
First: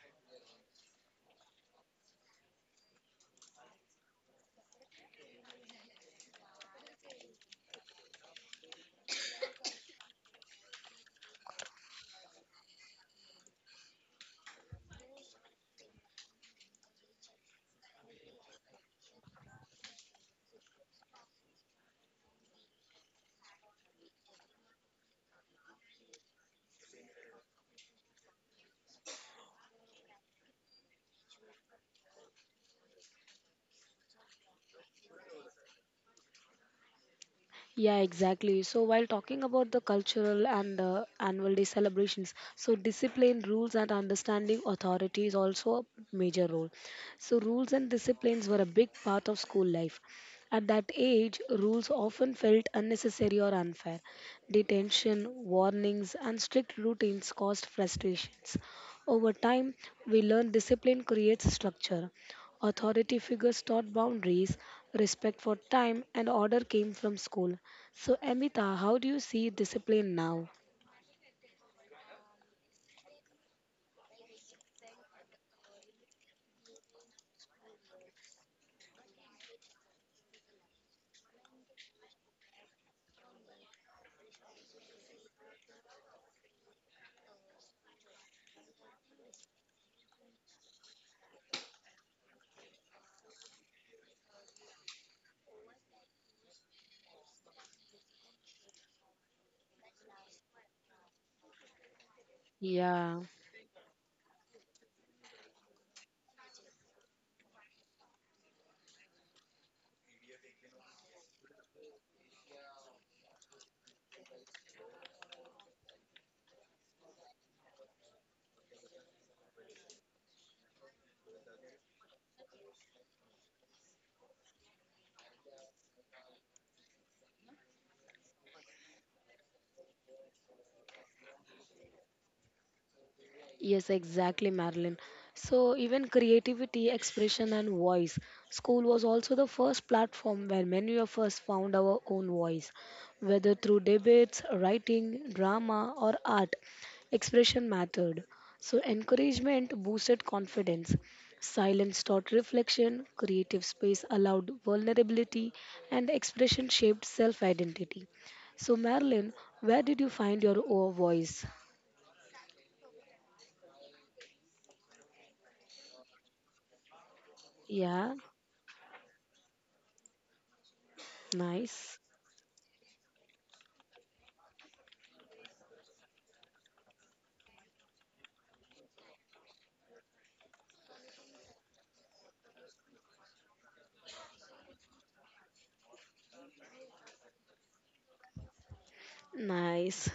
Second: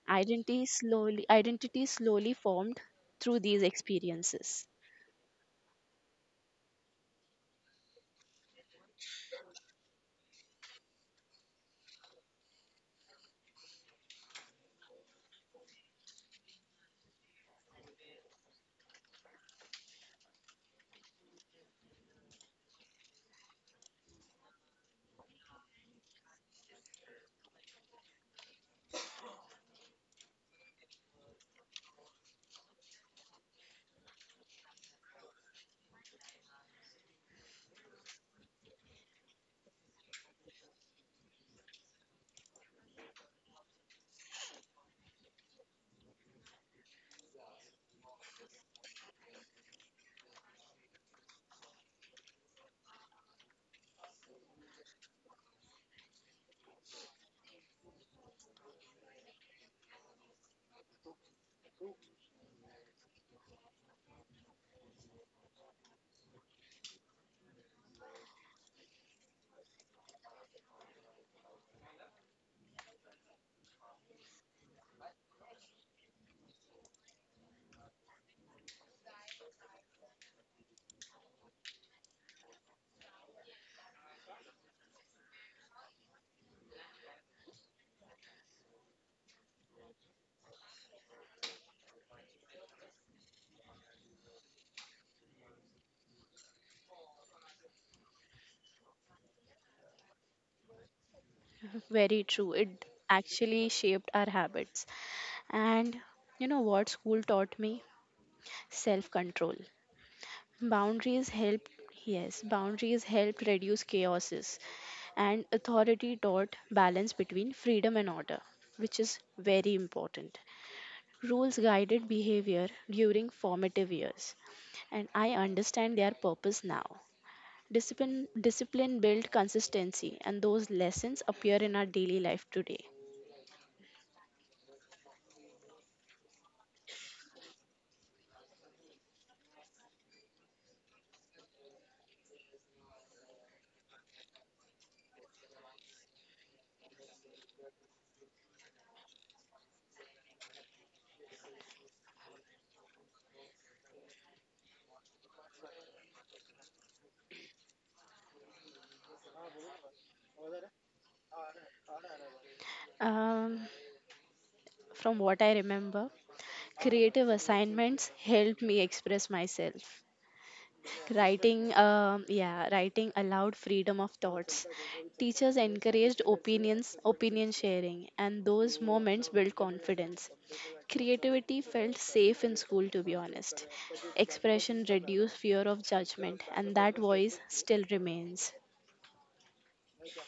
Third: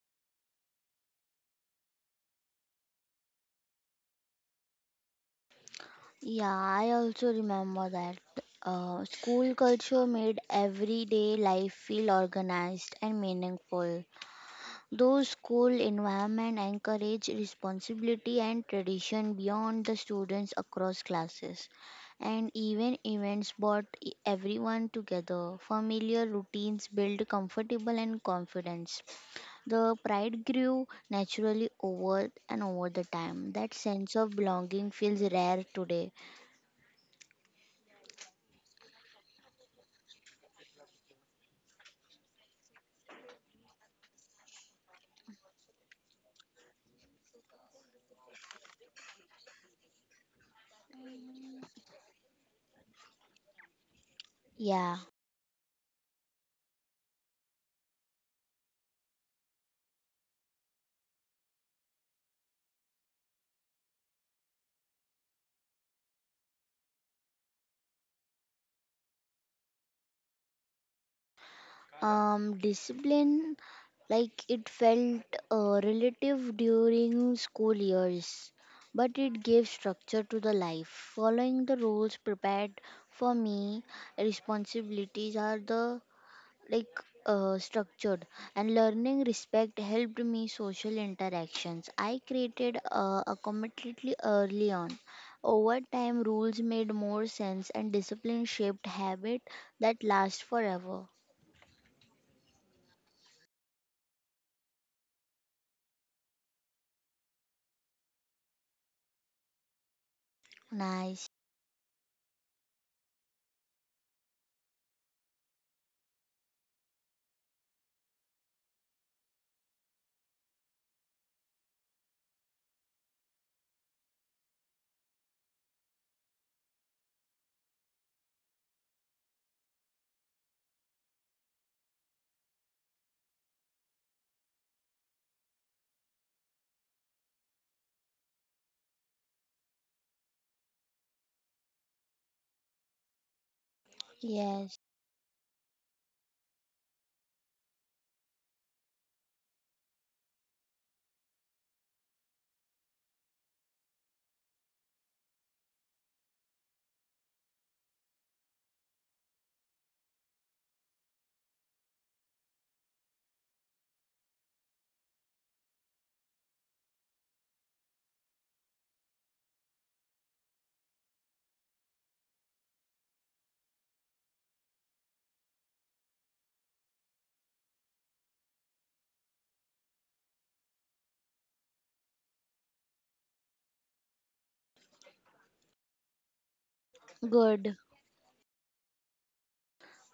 [SPEAKER 2] Identity slowly formed through these experiences.
[SPEAKER 3] Yeah, I also remember that school culture made everyday life feel organized and meaningful. Those school environment encourage responsibility and tradition beyond the students across classes, and even events brought everyone together. Familiar routines build comfortable and confidence. The pride grew naturally over and over the time. That sense of belonging feels rare today.
[SPEAKER 1] Yeah, exactly. So while talking about the cultural and the annual day celebrations, so discipline, rules, and understanding authority is also a major role. So rules and disciplines were a big part of school life. At that age, rules often felt unnecessary or unfair.
[SPEAKER 3] Yeah.
[SPEAKER 1] Detention, warnings, and strict routines caused frustrations. Over time, we learn discipline creates structure. Authority figures taught boundaries, respect for time, and order came from school. So, Amita, how do you see discipline now?
[SPEAKER 3] Discipline, like it felt relative during school years, but it gave structure to the life. Following the rules prepared for me responsibilities, are the like structured, and learning respect helped me social interactions. I created accommodately early on. Over time rules made more sense, and discipline shaped habit that lasts forever.
[SPEAKER 2] Very true. It
[SPEAKER 1] Yeah.
[SPEAKER 2] actually shaped our habits. And you know what school taught me? Self control. Boundaries
[SPEAKER 3] Nice.
[SPEAKER 2] helped, yes, boundaries helped reduce chaoses. And authority taught balance between freedom and order, which is very important. Rules guided behavior during formative years. And I understand their purpose now. Discipline built consistency, and those lessons appear in our daily life today.
[SPEAKER 1] Yes, exactly, Marilyn. So, even creativity, expression, and voice. School was also the first platform where many of us found our own voice, whether through debates,
[SPEAKER 3] Yes,
[SPEAKER 1] writing, drama, or art. Expression mattered. So, encouragement boosted confidence. Silence taught reflection, creative space allowed vulnerability, and expression shaped self identity. So, Marilyn, where did you find your own voice?
[SPEAKER 2] Um, From what I remember, creative assignments
[SPEAKER 1] Yeah,
[SPEAKER 2] helped me express myself. Writing,
[SPEAKER 1] nice.
[SPEAKER 2] um, yeah, writing allowed freedom of thoughts. Teachers encouraged opinions, opinion sharing, and those moments built confidence. Creativity felt safe in school, to be honest. Expression reduced fear of judgment, and that voice still
[SPEAKER 3] good.
[SPEAKER 2] remains.
[SPEAKER 1] Nice.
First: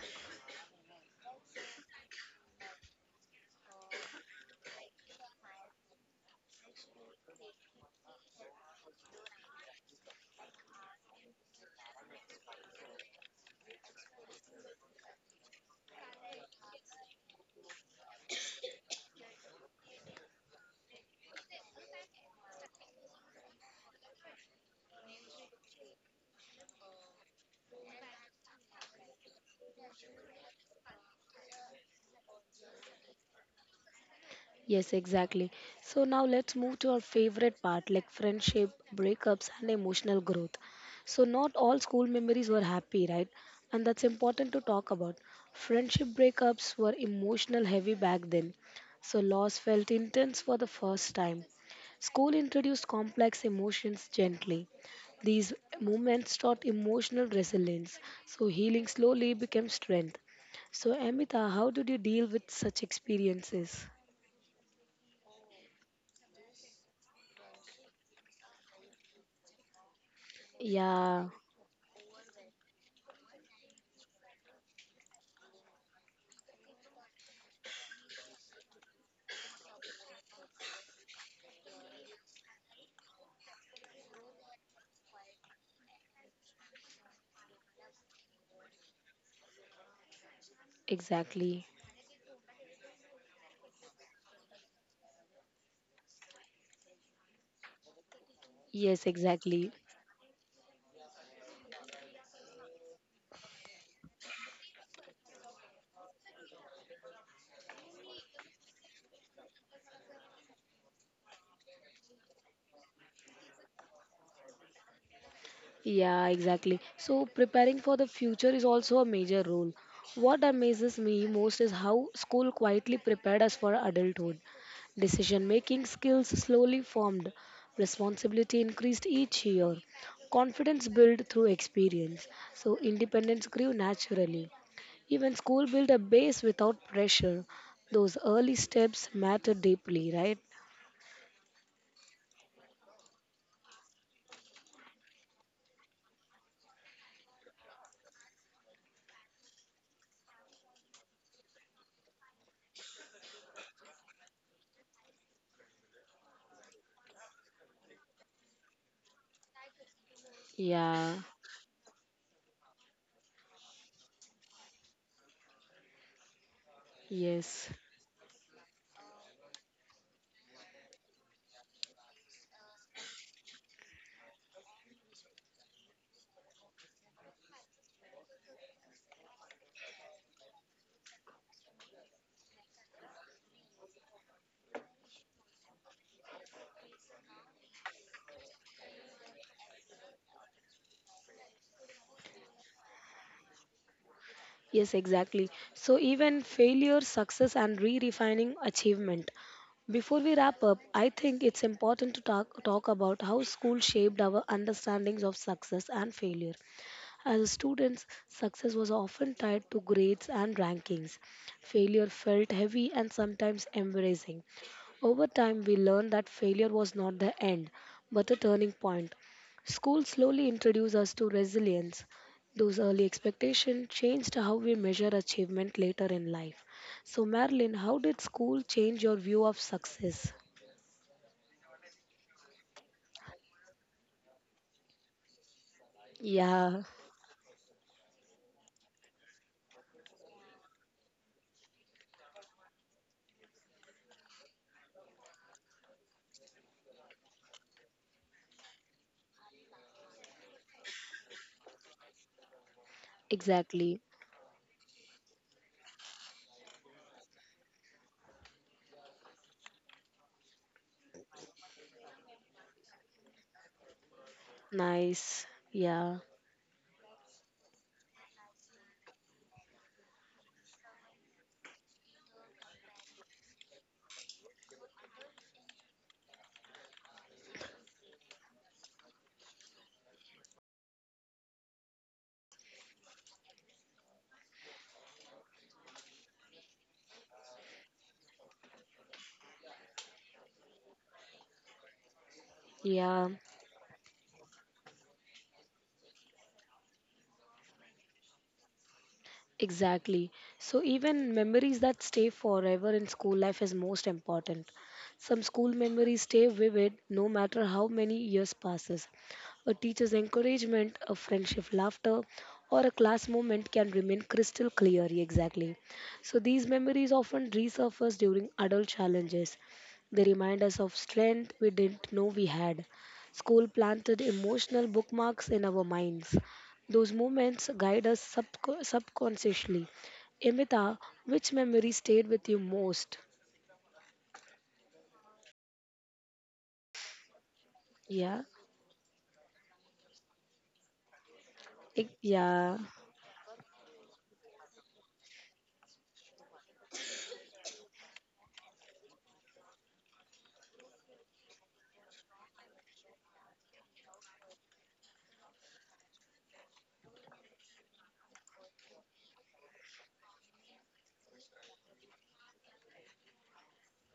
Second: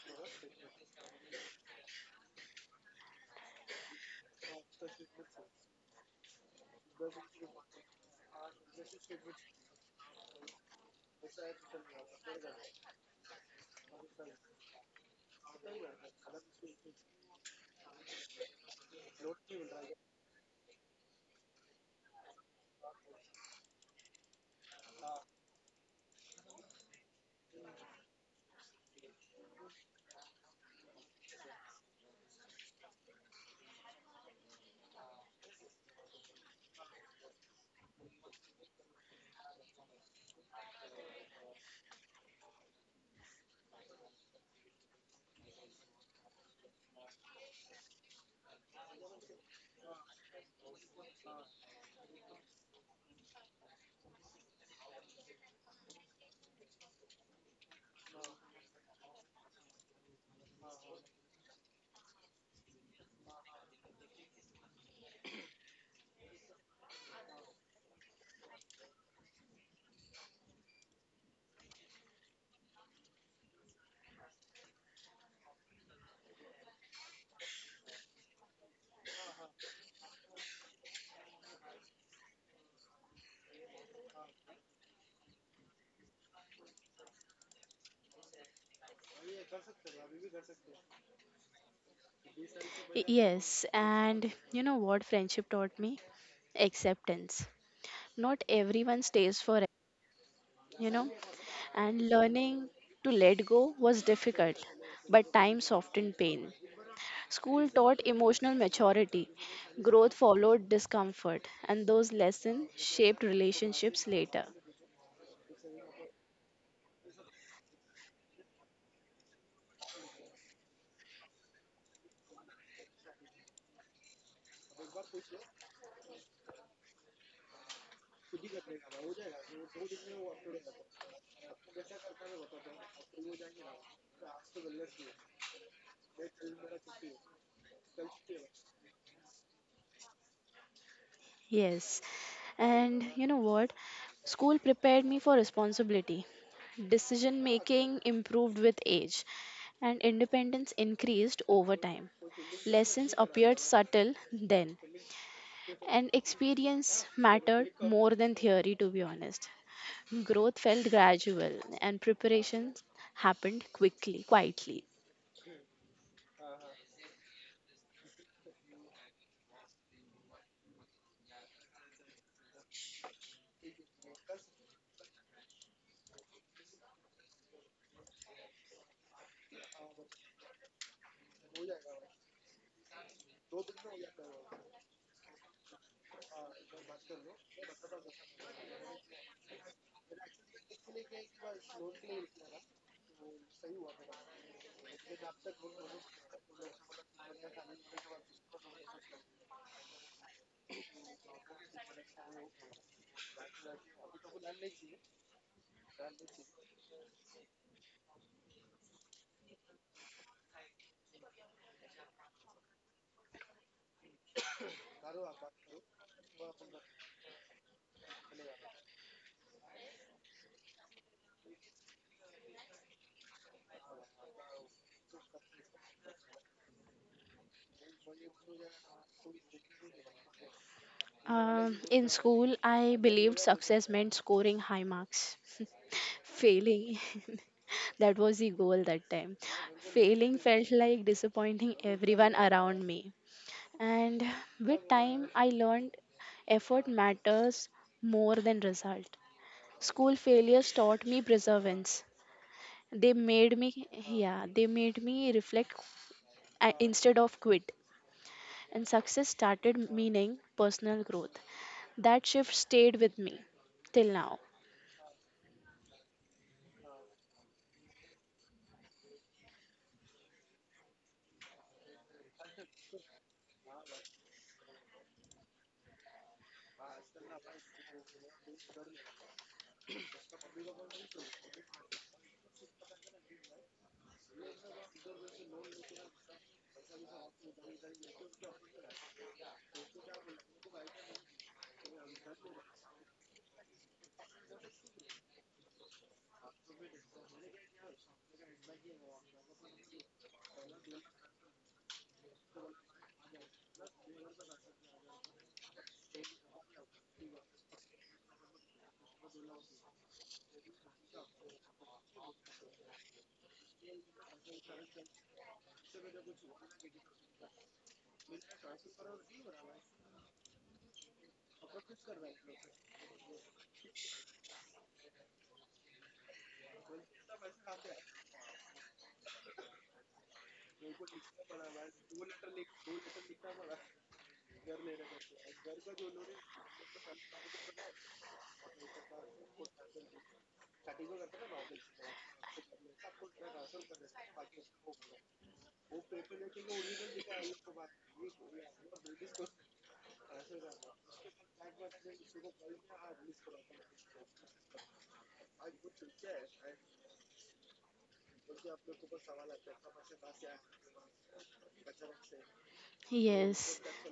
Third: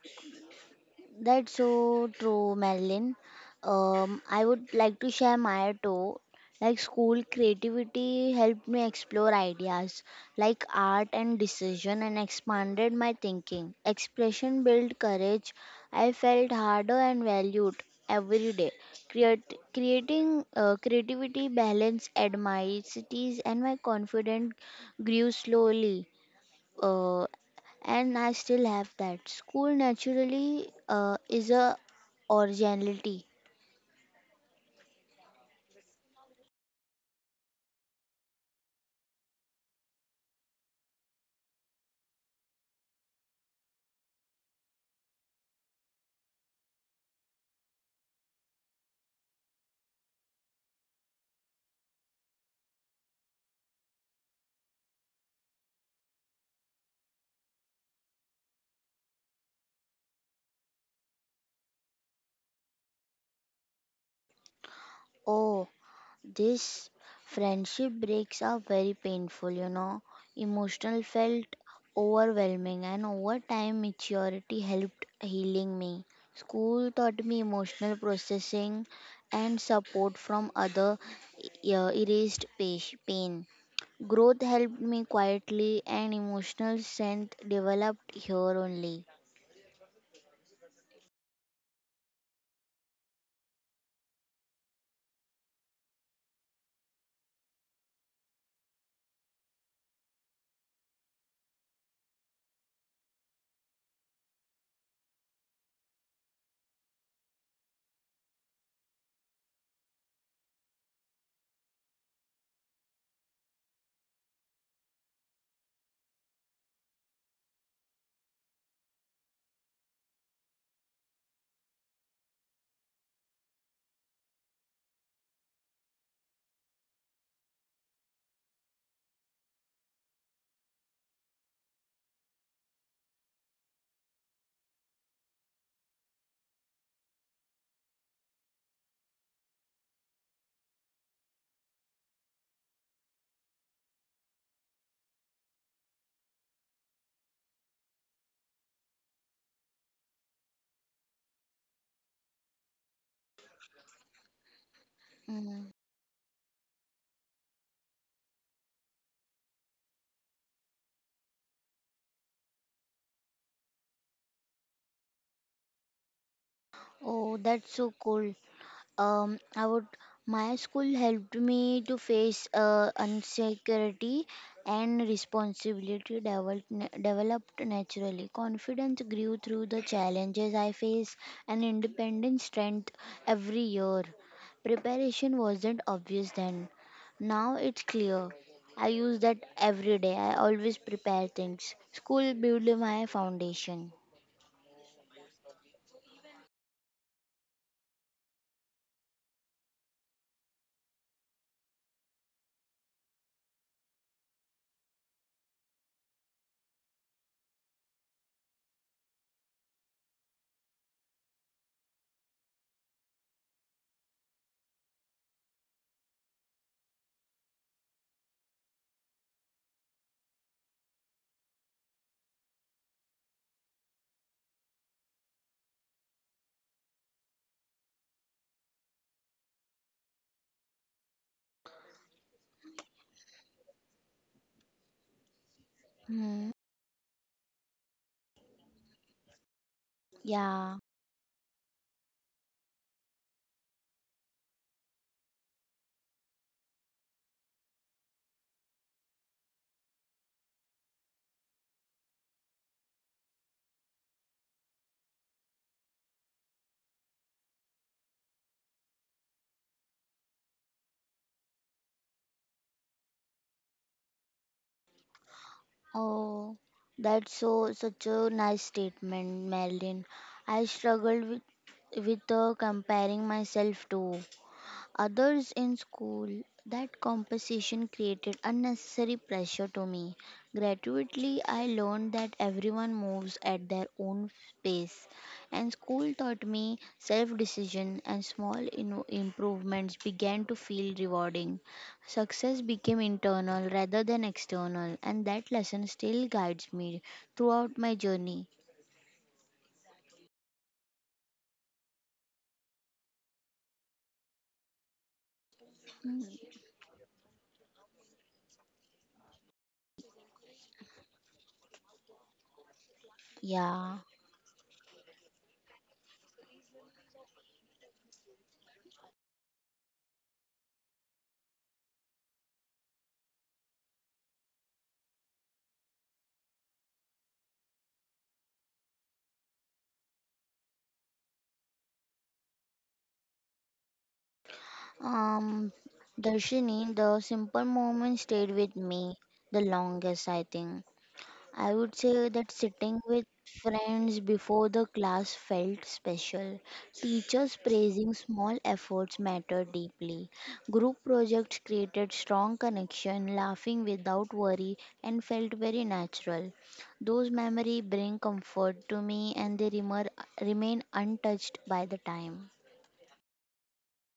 [SPEAKER 3] That's so true, Madeline. I would like to share my too. Like school creativity helped me explore ideas like art and decision, and expanded my thinking. Expression built courage. I felt harder and valued every day. Creating, creativity balance adversities, and my confidence grew slowly. uh, and I still have that. School naturally is a originality.
[SPEAKER 1] Yes, exactly. So now let's move to our favorite part like friendship, breakups, and emotional growth. So, not all school memories were happy, right? And that's important to talk about. Friendship breakups were emotional heavy back then. So, loss felt intense for the first time. School introduced complex emotions gently. These moments taught emotional resilience. So, healing slowly became strength. So, Amita, how did you deal with such experiences?
[SPEAKER 3] Oh, this friendship breaks are very painful, you know. Emotional
[SPEAKER 1] Yeah,
[SPEAKER 3] felt overwhelming, and over time, maturity helped healing me. School taught me emotional processing and support from other erased pain. Growth helped me quietly, and emotional strength developed here only.
[SPEAKER 1] exactly.
[SPEAKER 2] Yes, and you know what friendship taught me? Acceptance. Not everyone
[SPEAKER 1] Yes,
[SPEAKER 2] stays forever
[SPEAKER 1] exactly.
[SPEAKER 2] you know, and learning to let go was difficult, but time softened pain. School taught emotional maturity, growth followed discomfort, and those lessons shaped relationships later.
[SPEAKER 1] Yeah, exactly. So, preparing for the future is also a major role. What amazes me most is how school quietly prepared us for adulthood. Decision making skills slowly formed, responsibility increased each year, confidence built through experience, so independence grew naturally. Even school built a base without pressure. Those early steps matter deeply, right?
[SPEAKER 2] Yes, and you know what? School prepared me for responsibility. Decision making improved with age, and independence increased over time. Lessons appeared subtle then,
[SPEAKER 3] Mm.
[SPEAKER 2] and experience mattered more than theory, to be honest. Growth felt
[SPEAKER 1] Yeah.
[SPEAKER 2] gradual, and preparations happened quickly, quietly.
[SPEAKER 3] Oh, that's
[SPEAKER 1] Yes,
[SPEAKER 3] so cool. I would, my school helped me to face insecurity, and responsibility developed naturally. Confidence grew through the challenges I faced, and independent strength every year. Preparation wasn't obvious then. Now it's clear. I use that every day. I always prepare things. School built my foundation.
[SPEAKER 1] yes, exactly. So, even failure, success, and re refining achievement. Before we wrap up, I think it's important to talk about how school shaped our understandings of success and failure. As a student, success was often tied to grades and rankings. Failure felt heavy and sometimes embarrassing. Over time, we learned that failure was not the end, but a turning point. School slowly introduced us to resilience. Those early expectations changed how we measure achievement later in life. So, Marilyn, how did school change your view of success?
[SPEAKER 2] In school, I believed success meant scoring high marks.
[SPEAKER 3] Hmm.
[SPEAKER 1] Yeah,
[SPEAKER 2] Failing, that was the goal that time. Failing
[SPEAKER 3] Yeah.
[SPEAKER 2] felt like disappointing everyone around me. And with time, I learned effort matters more than result. School failures taught me perseverance. They made me
[SPEAKER 1] exactly.
[SPEAKER 2] Yeah, they made me reflect instead of quit, and success started meaning personal growth. That shift stayed with me till now.
[SPEAKER 1] Nice. Yeah,
[SPEAKER 3] Oh, that's so such a nice statement, Marilyn. I struggled with comparing myself too others in school. That competition created unnecessary pressure to me. Gradually, I learned that everyone moves at their own pace, and school taught me self decision, and small improvements began to feel rewarding. Success became
[SPEAKER 1] yeah.
[SPEAKER 3] internal rather than external, and that lesson still guides me throughout my journey.
[SPEAKER 1] Exactly. So even memories that stay forever in school life is most important. Some school memories stay vivid no matter how many years passes. A teacher's encouragement, a friendship laughter, or a class moment
[SPEAKER 3] Yeah.
[SPEAKER 1] can remain crystal clear exactly. So these memories often resurface during adult challenges. They remind us of strength we didn't know we had. School planted emotional bookmarks in our minds. Those moments guide us subconsciously. Amita, which memory stayed with you most?
[SPEAKER 3] Um, Darshini, the simple moment
[SPEAKER 1] Yeah,
[SPEAKER 3] stayed with me the longest, I think. I would say that
[SPEAKER 1] yeah.
[SPEAKER 3] sitting with friends before the class felt special. Teachers praising small efforts mattered deeply. Group projects created strong connection, laughing without worry, and felt very natural. Those memories bring comfort to me, and they remain untouched by the time.
[SPEAKER 2] Yes,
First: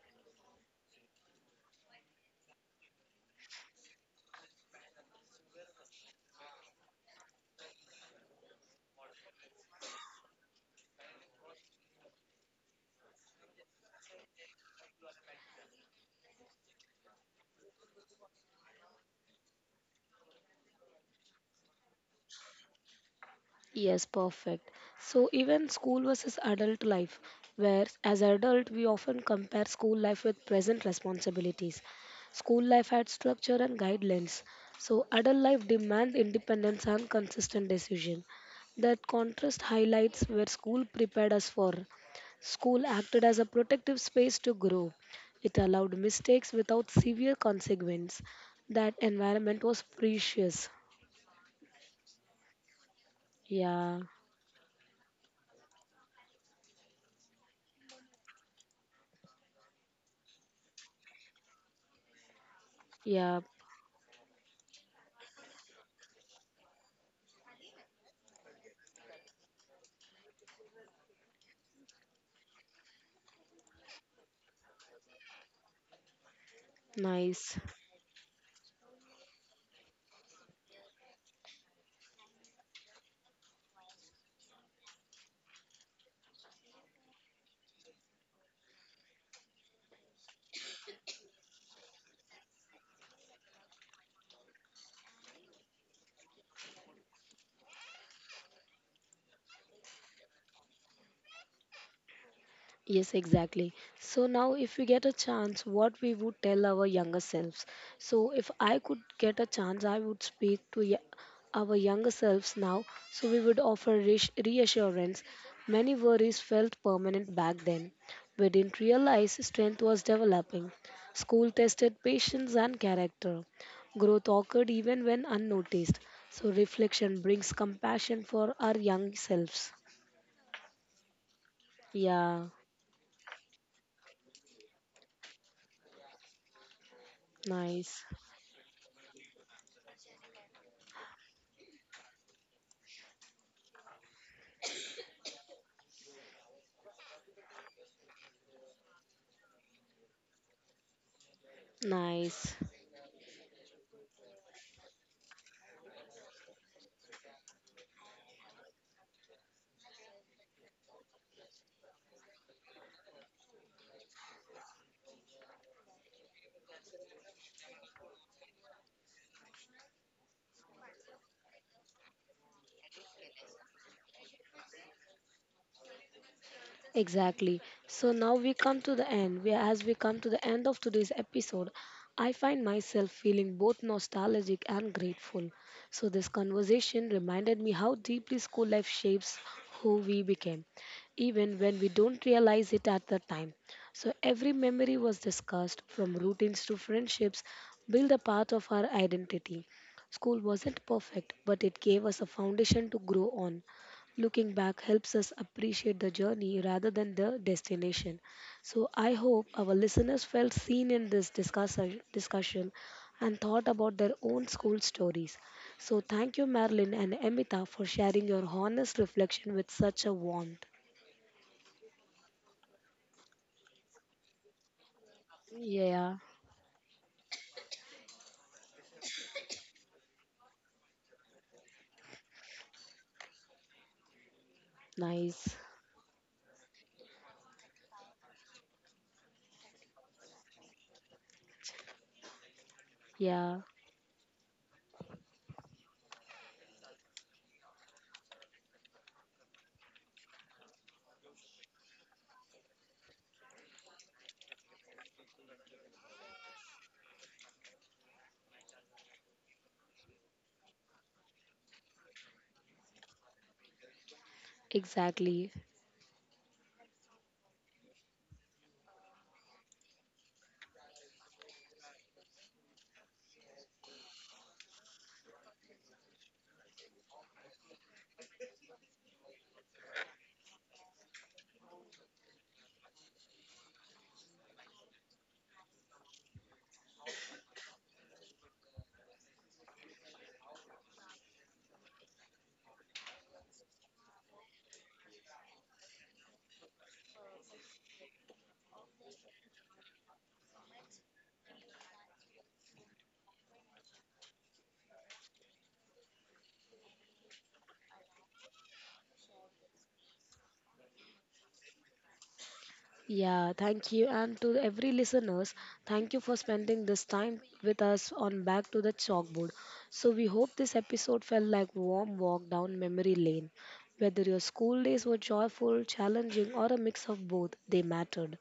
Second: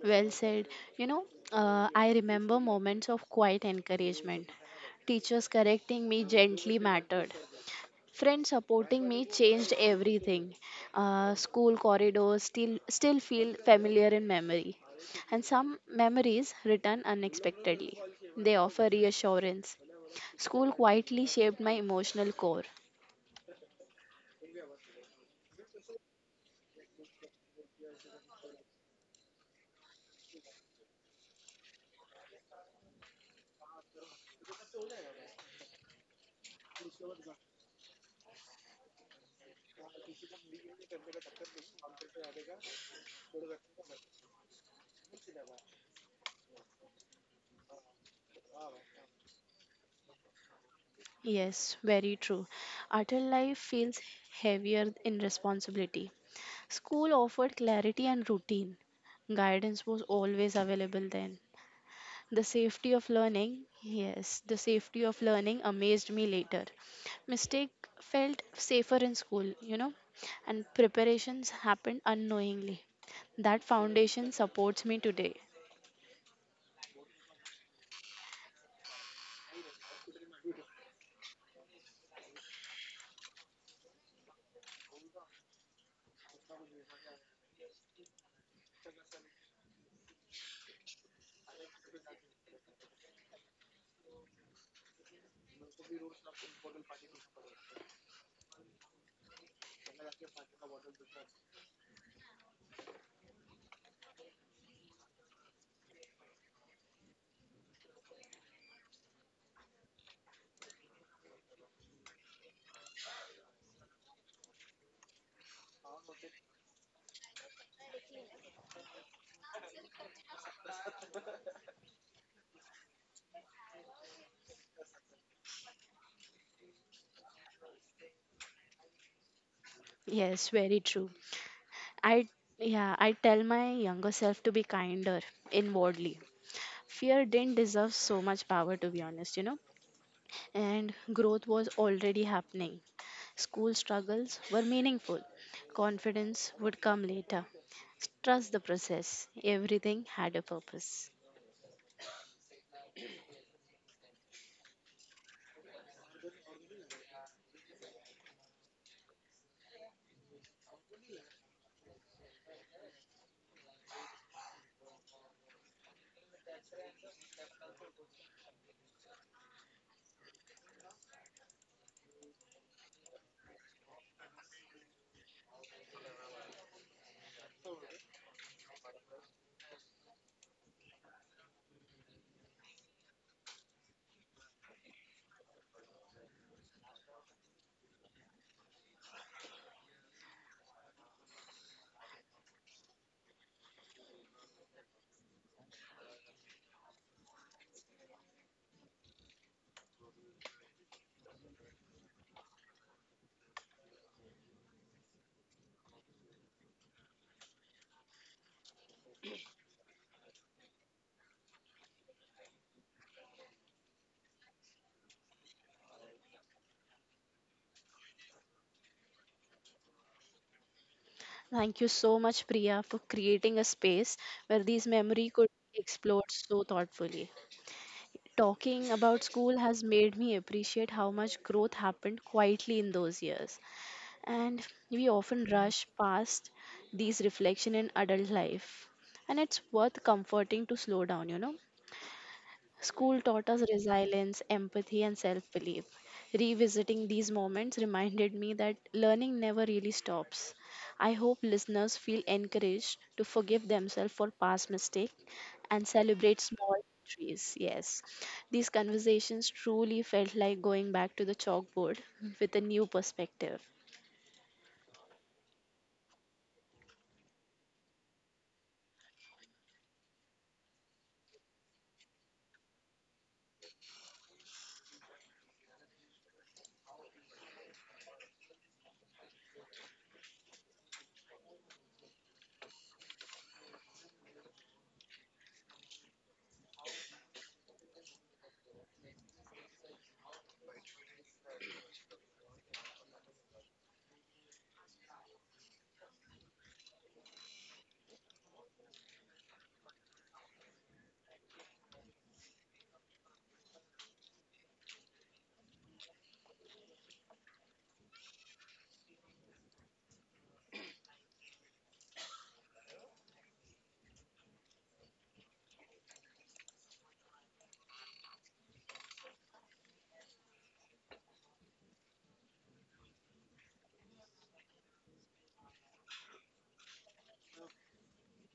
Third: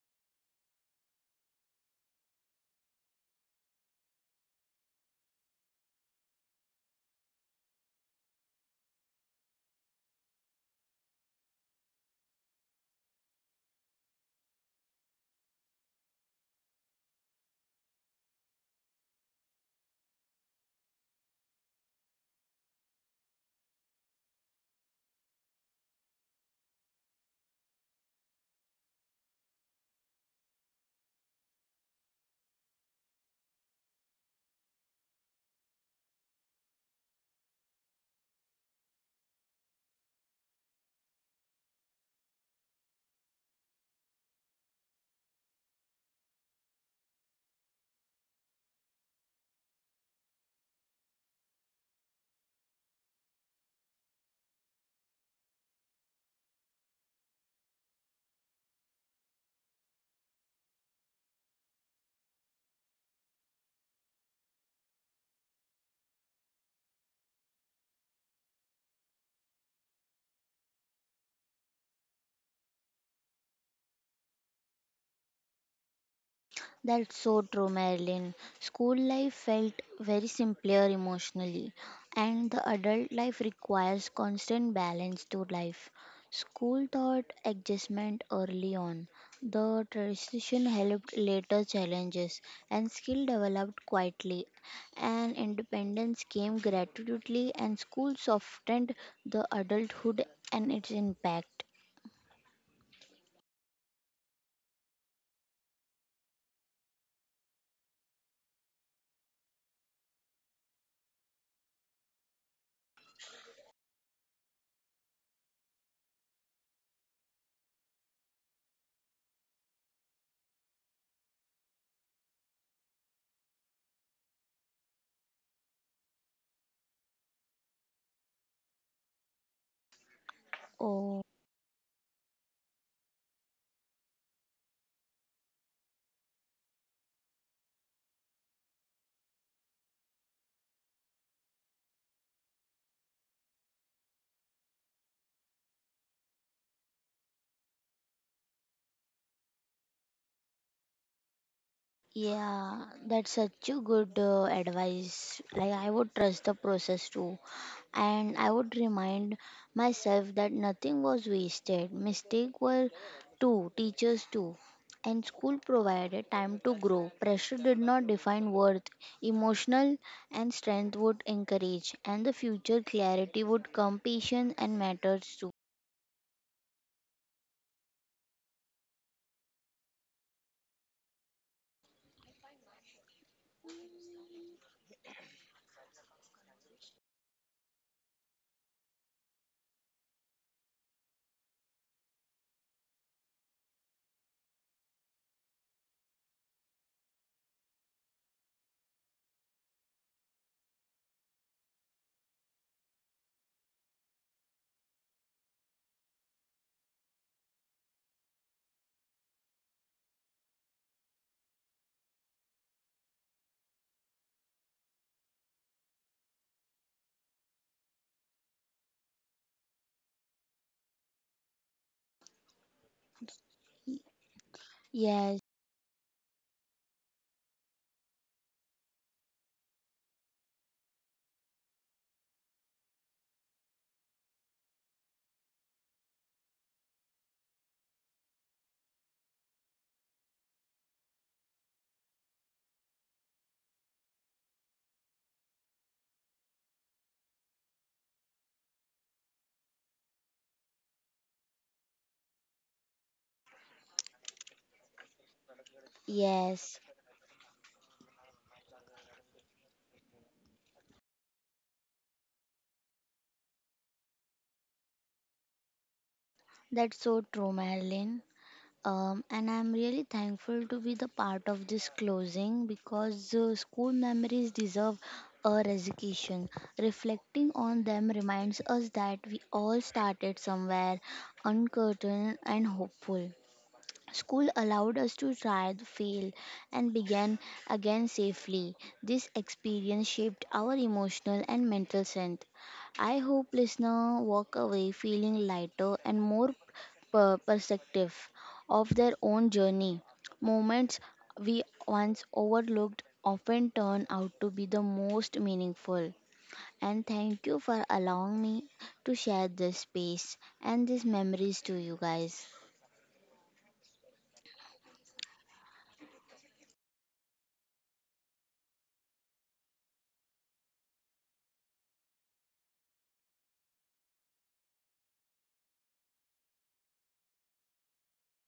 [SPEAKER 2] well said. you know I remember moments of quiet encouragement. Teachers correcting me gently mattered. Friends supporting me changed everything. School corridors still feel familiar in memory, and some memories return unexpectedly. They offer reassurance. School quietly shaped my emotional core.
[SPEAKER 1] Yes, perfect. So even school versus adult life, where as adult we often compare school life with present responsibilities. School life had structure and guidelines. So adult life demands independence and consistent decision. That contrast highlights where school prepared us for. School acted as a protective space to grow. It allowed mistakes without severe consequence. That environment was precious.
[SPEAKER 2] Yes, very true. Adult life feels
[SPEAKER 1] Yeah,
[SPEAKER 2] heavier in responsibility. School offered clarity and routine. Guidance was always available then. The safety of
[SPEAKER 1] yeah,
[SPEAKER 2] learning, yes, the safety of learning amazed me later. Mistake felt safer in school, and preparations happened unknowingly. That foundation supports me today.
[SPEAKER 3] That's so
[SPEAKER 1] nice.
[SPEAKER 3] true, Marilyn. School life felt very simpler emotionally, and the adult life requires constant balance to life. School taught adjustment early on. The transition helped later challenges, and skill developed quietly. And independence came gratuitously, and school softened the adulthood and its impact.
[SPEAKER 1] Yes, exactly. So now, if we get a chance, what we would tell our younger selves. So, if I could get a chance, I would speak to our younger selves now. So, we would offer reassurance. Many worries felt permanent back then. We didn't realize strength was developing. School tested patience and character. Growth occurred even when unnoticed. So, reflection brings compassion for our young selves.
[SPEAKER 2] Yes, very true.
[SPEAKER 3] Oh.
[SPEAKER 2] I
[SPEAKER 1] Yeah,
[SPEAKER 2] yeah, I tell my younger self to be kinder inwardly. Fear didn't deserve
[SPEAKER 1] nice,
[SPEAKER 2] so much power to be honest. And growth was already happening. School struggles were meaningful. Confidence would come later. Trust the process. Everything had a purpose.
[SPEAKER 1] nice.
[SPEAKER 3] Yeah, that's such a good advice. Like, I would trust the process too. And I would remind myself that nothing was wasted. Mistakes were too, teachers too. And school provided time to grow. Pressure did not define worth. Emotional and strength would encourage. And the future clarity would come, patience and matters too.
[SPEAKER 1] Exactly. So now we come to the end. As we come to the end of today's episode, I find myself feeling both nostalgic and grateful. So this conversation reminded me how deeply school life shapes who we became, even when we don't realize it at the time. So every memory was discussed, from routines to friendships, build a part of our identity. School wasn't perfect, but it gave us a foundation to grow on. Looking back helps us appreciate the journey rather than the destination. So, I hope our listeners felt seen in this discussion and thought about their own school stories. So, thank you, Marilyn and Emita, for sharing your honest reflection with such a warmth.
[SPEAKER 2] Thank you so much, Priya, for creating a space where these memory
[SPEAKER 3] Yes,
[SPEAKER 2] could be explored
[SPEAKER 1] Yeah,
[SPEAKER 2] so thoughtfully. Talking about school has made me appreciate how much growth happened quietly in those years. And we often
[SPEAKER 1] nice.
[SPEAKER 2] rush past these reflection in adult life, and it's worth comforting to slow down. School taught us
[SPEAKER 1] Yeah,
[SPEAKER 2] resilience, empathy, and self belief. Revisiting these moments reminded me that learning never really stops. I hope listeners feel encouraged to forgive themselves for past mistakes and celebrate small
[SPEAKER 3] yes.
[SPEAKER 2] victories. Yes, these conversations truly felt like going back to the chalkboard with a new perspective.
[SPEAKER 1] exactly.
[SPEAKER 3] That's so true, Marilyn. And I'm really thankful to be the part of this closing, because school memories deserve a resignation. Reflecting on them reminds us that we all started somewhere uncertain and hopeful. School allowed us to try, to fail, and begin again safely. This experience shaped our emotional and mental strength. I hope listener walk away feeling lighter and more perceptive of their own journey. Moments we once overlooked often turn out to be the most meaningful. And thank you for allowing me to share this space and these memories to you guys.
[SPEAKER 1] Yeah, thank you. And to every listeners, thank you for spending this time with us on Back to the Chalkboard. So we hope this episode felt like warm walk down memory lane. Whether your school days were joyful, challenging, or a mix of both, they mattered.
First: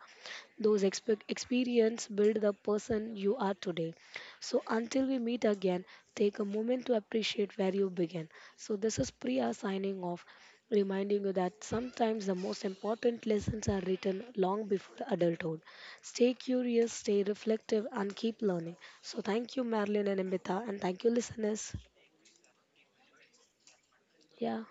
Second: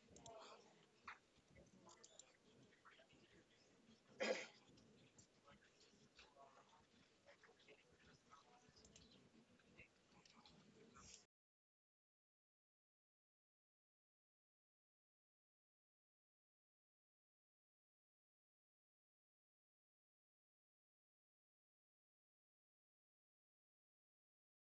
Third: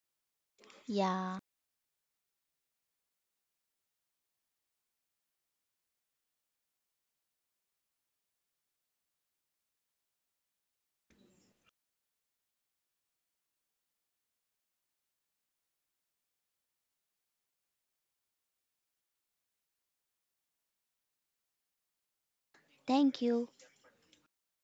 [SPEAKER 1] Those
[SPEAKER 3] Yeah,
[SPEAKER 1] experience build the person you are today. So until we meet again, take a moment to appreciate where you begin. So this is Priya signing off, reminding you that sometimes the most important lessons are written long before adulthood. Stay curious, stay reflective, and keep learning. So thank you, Marilyn and Amita, and thank you, listeners.
[SPEAKER 3] thank you.
[SPEAKER 1] Yeah.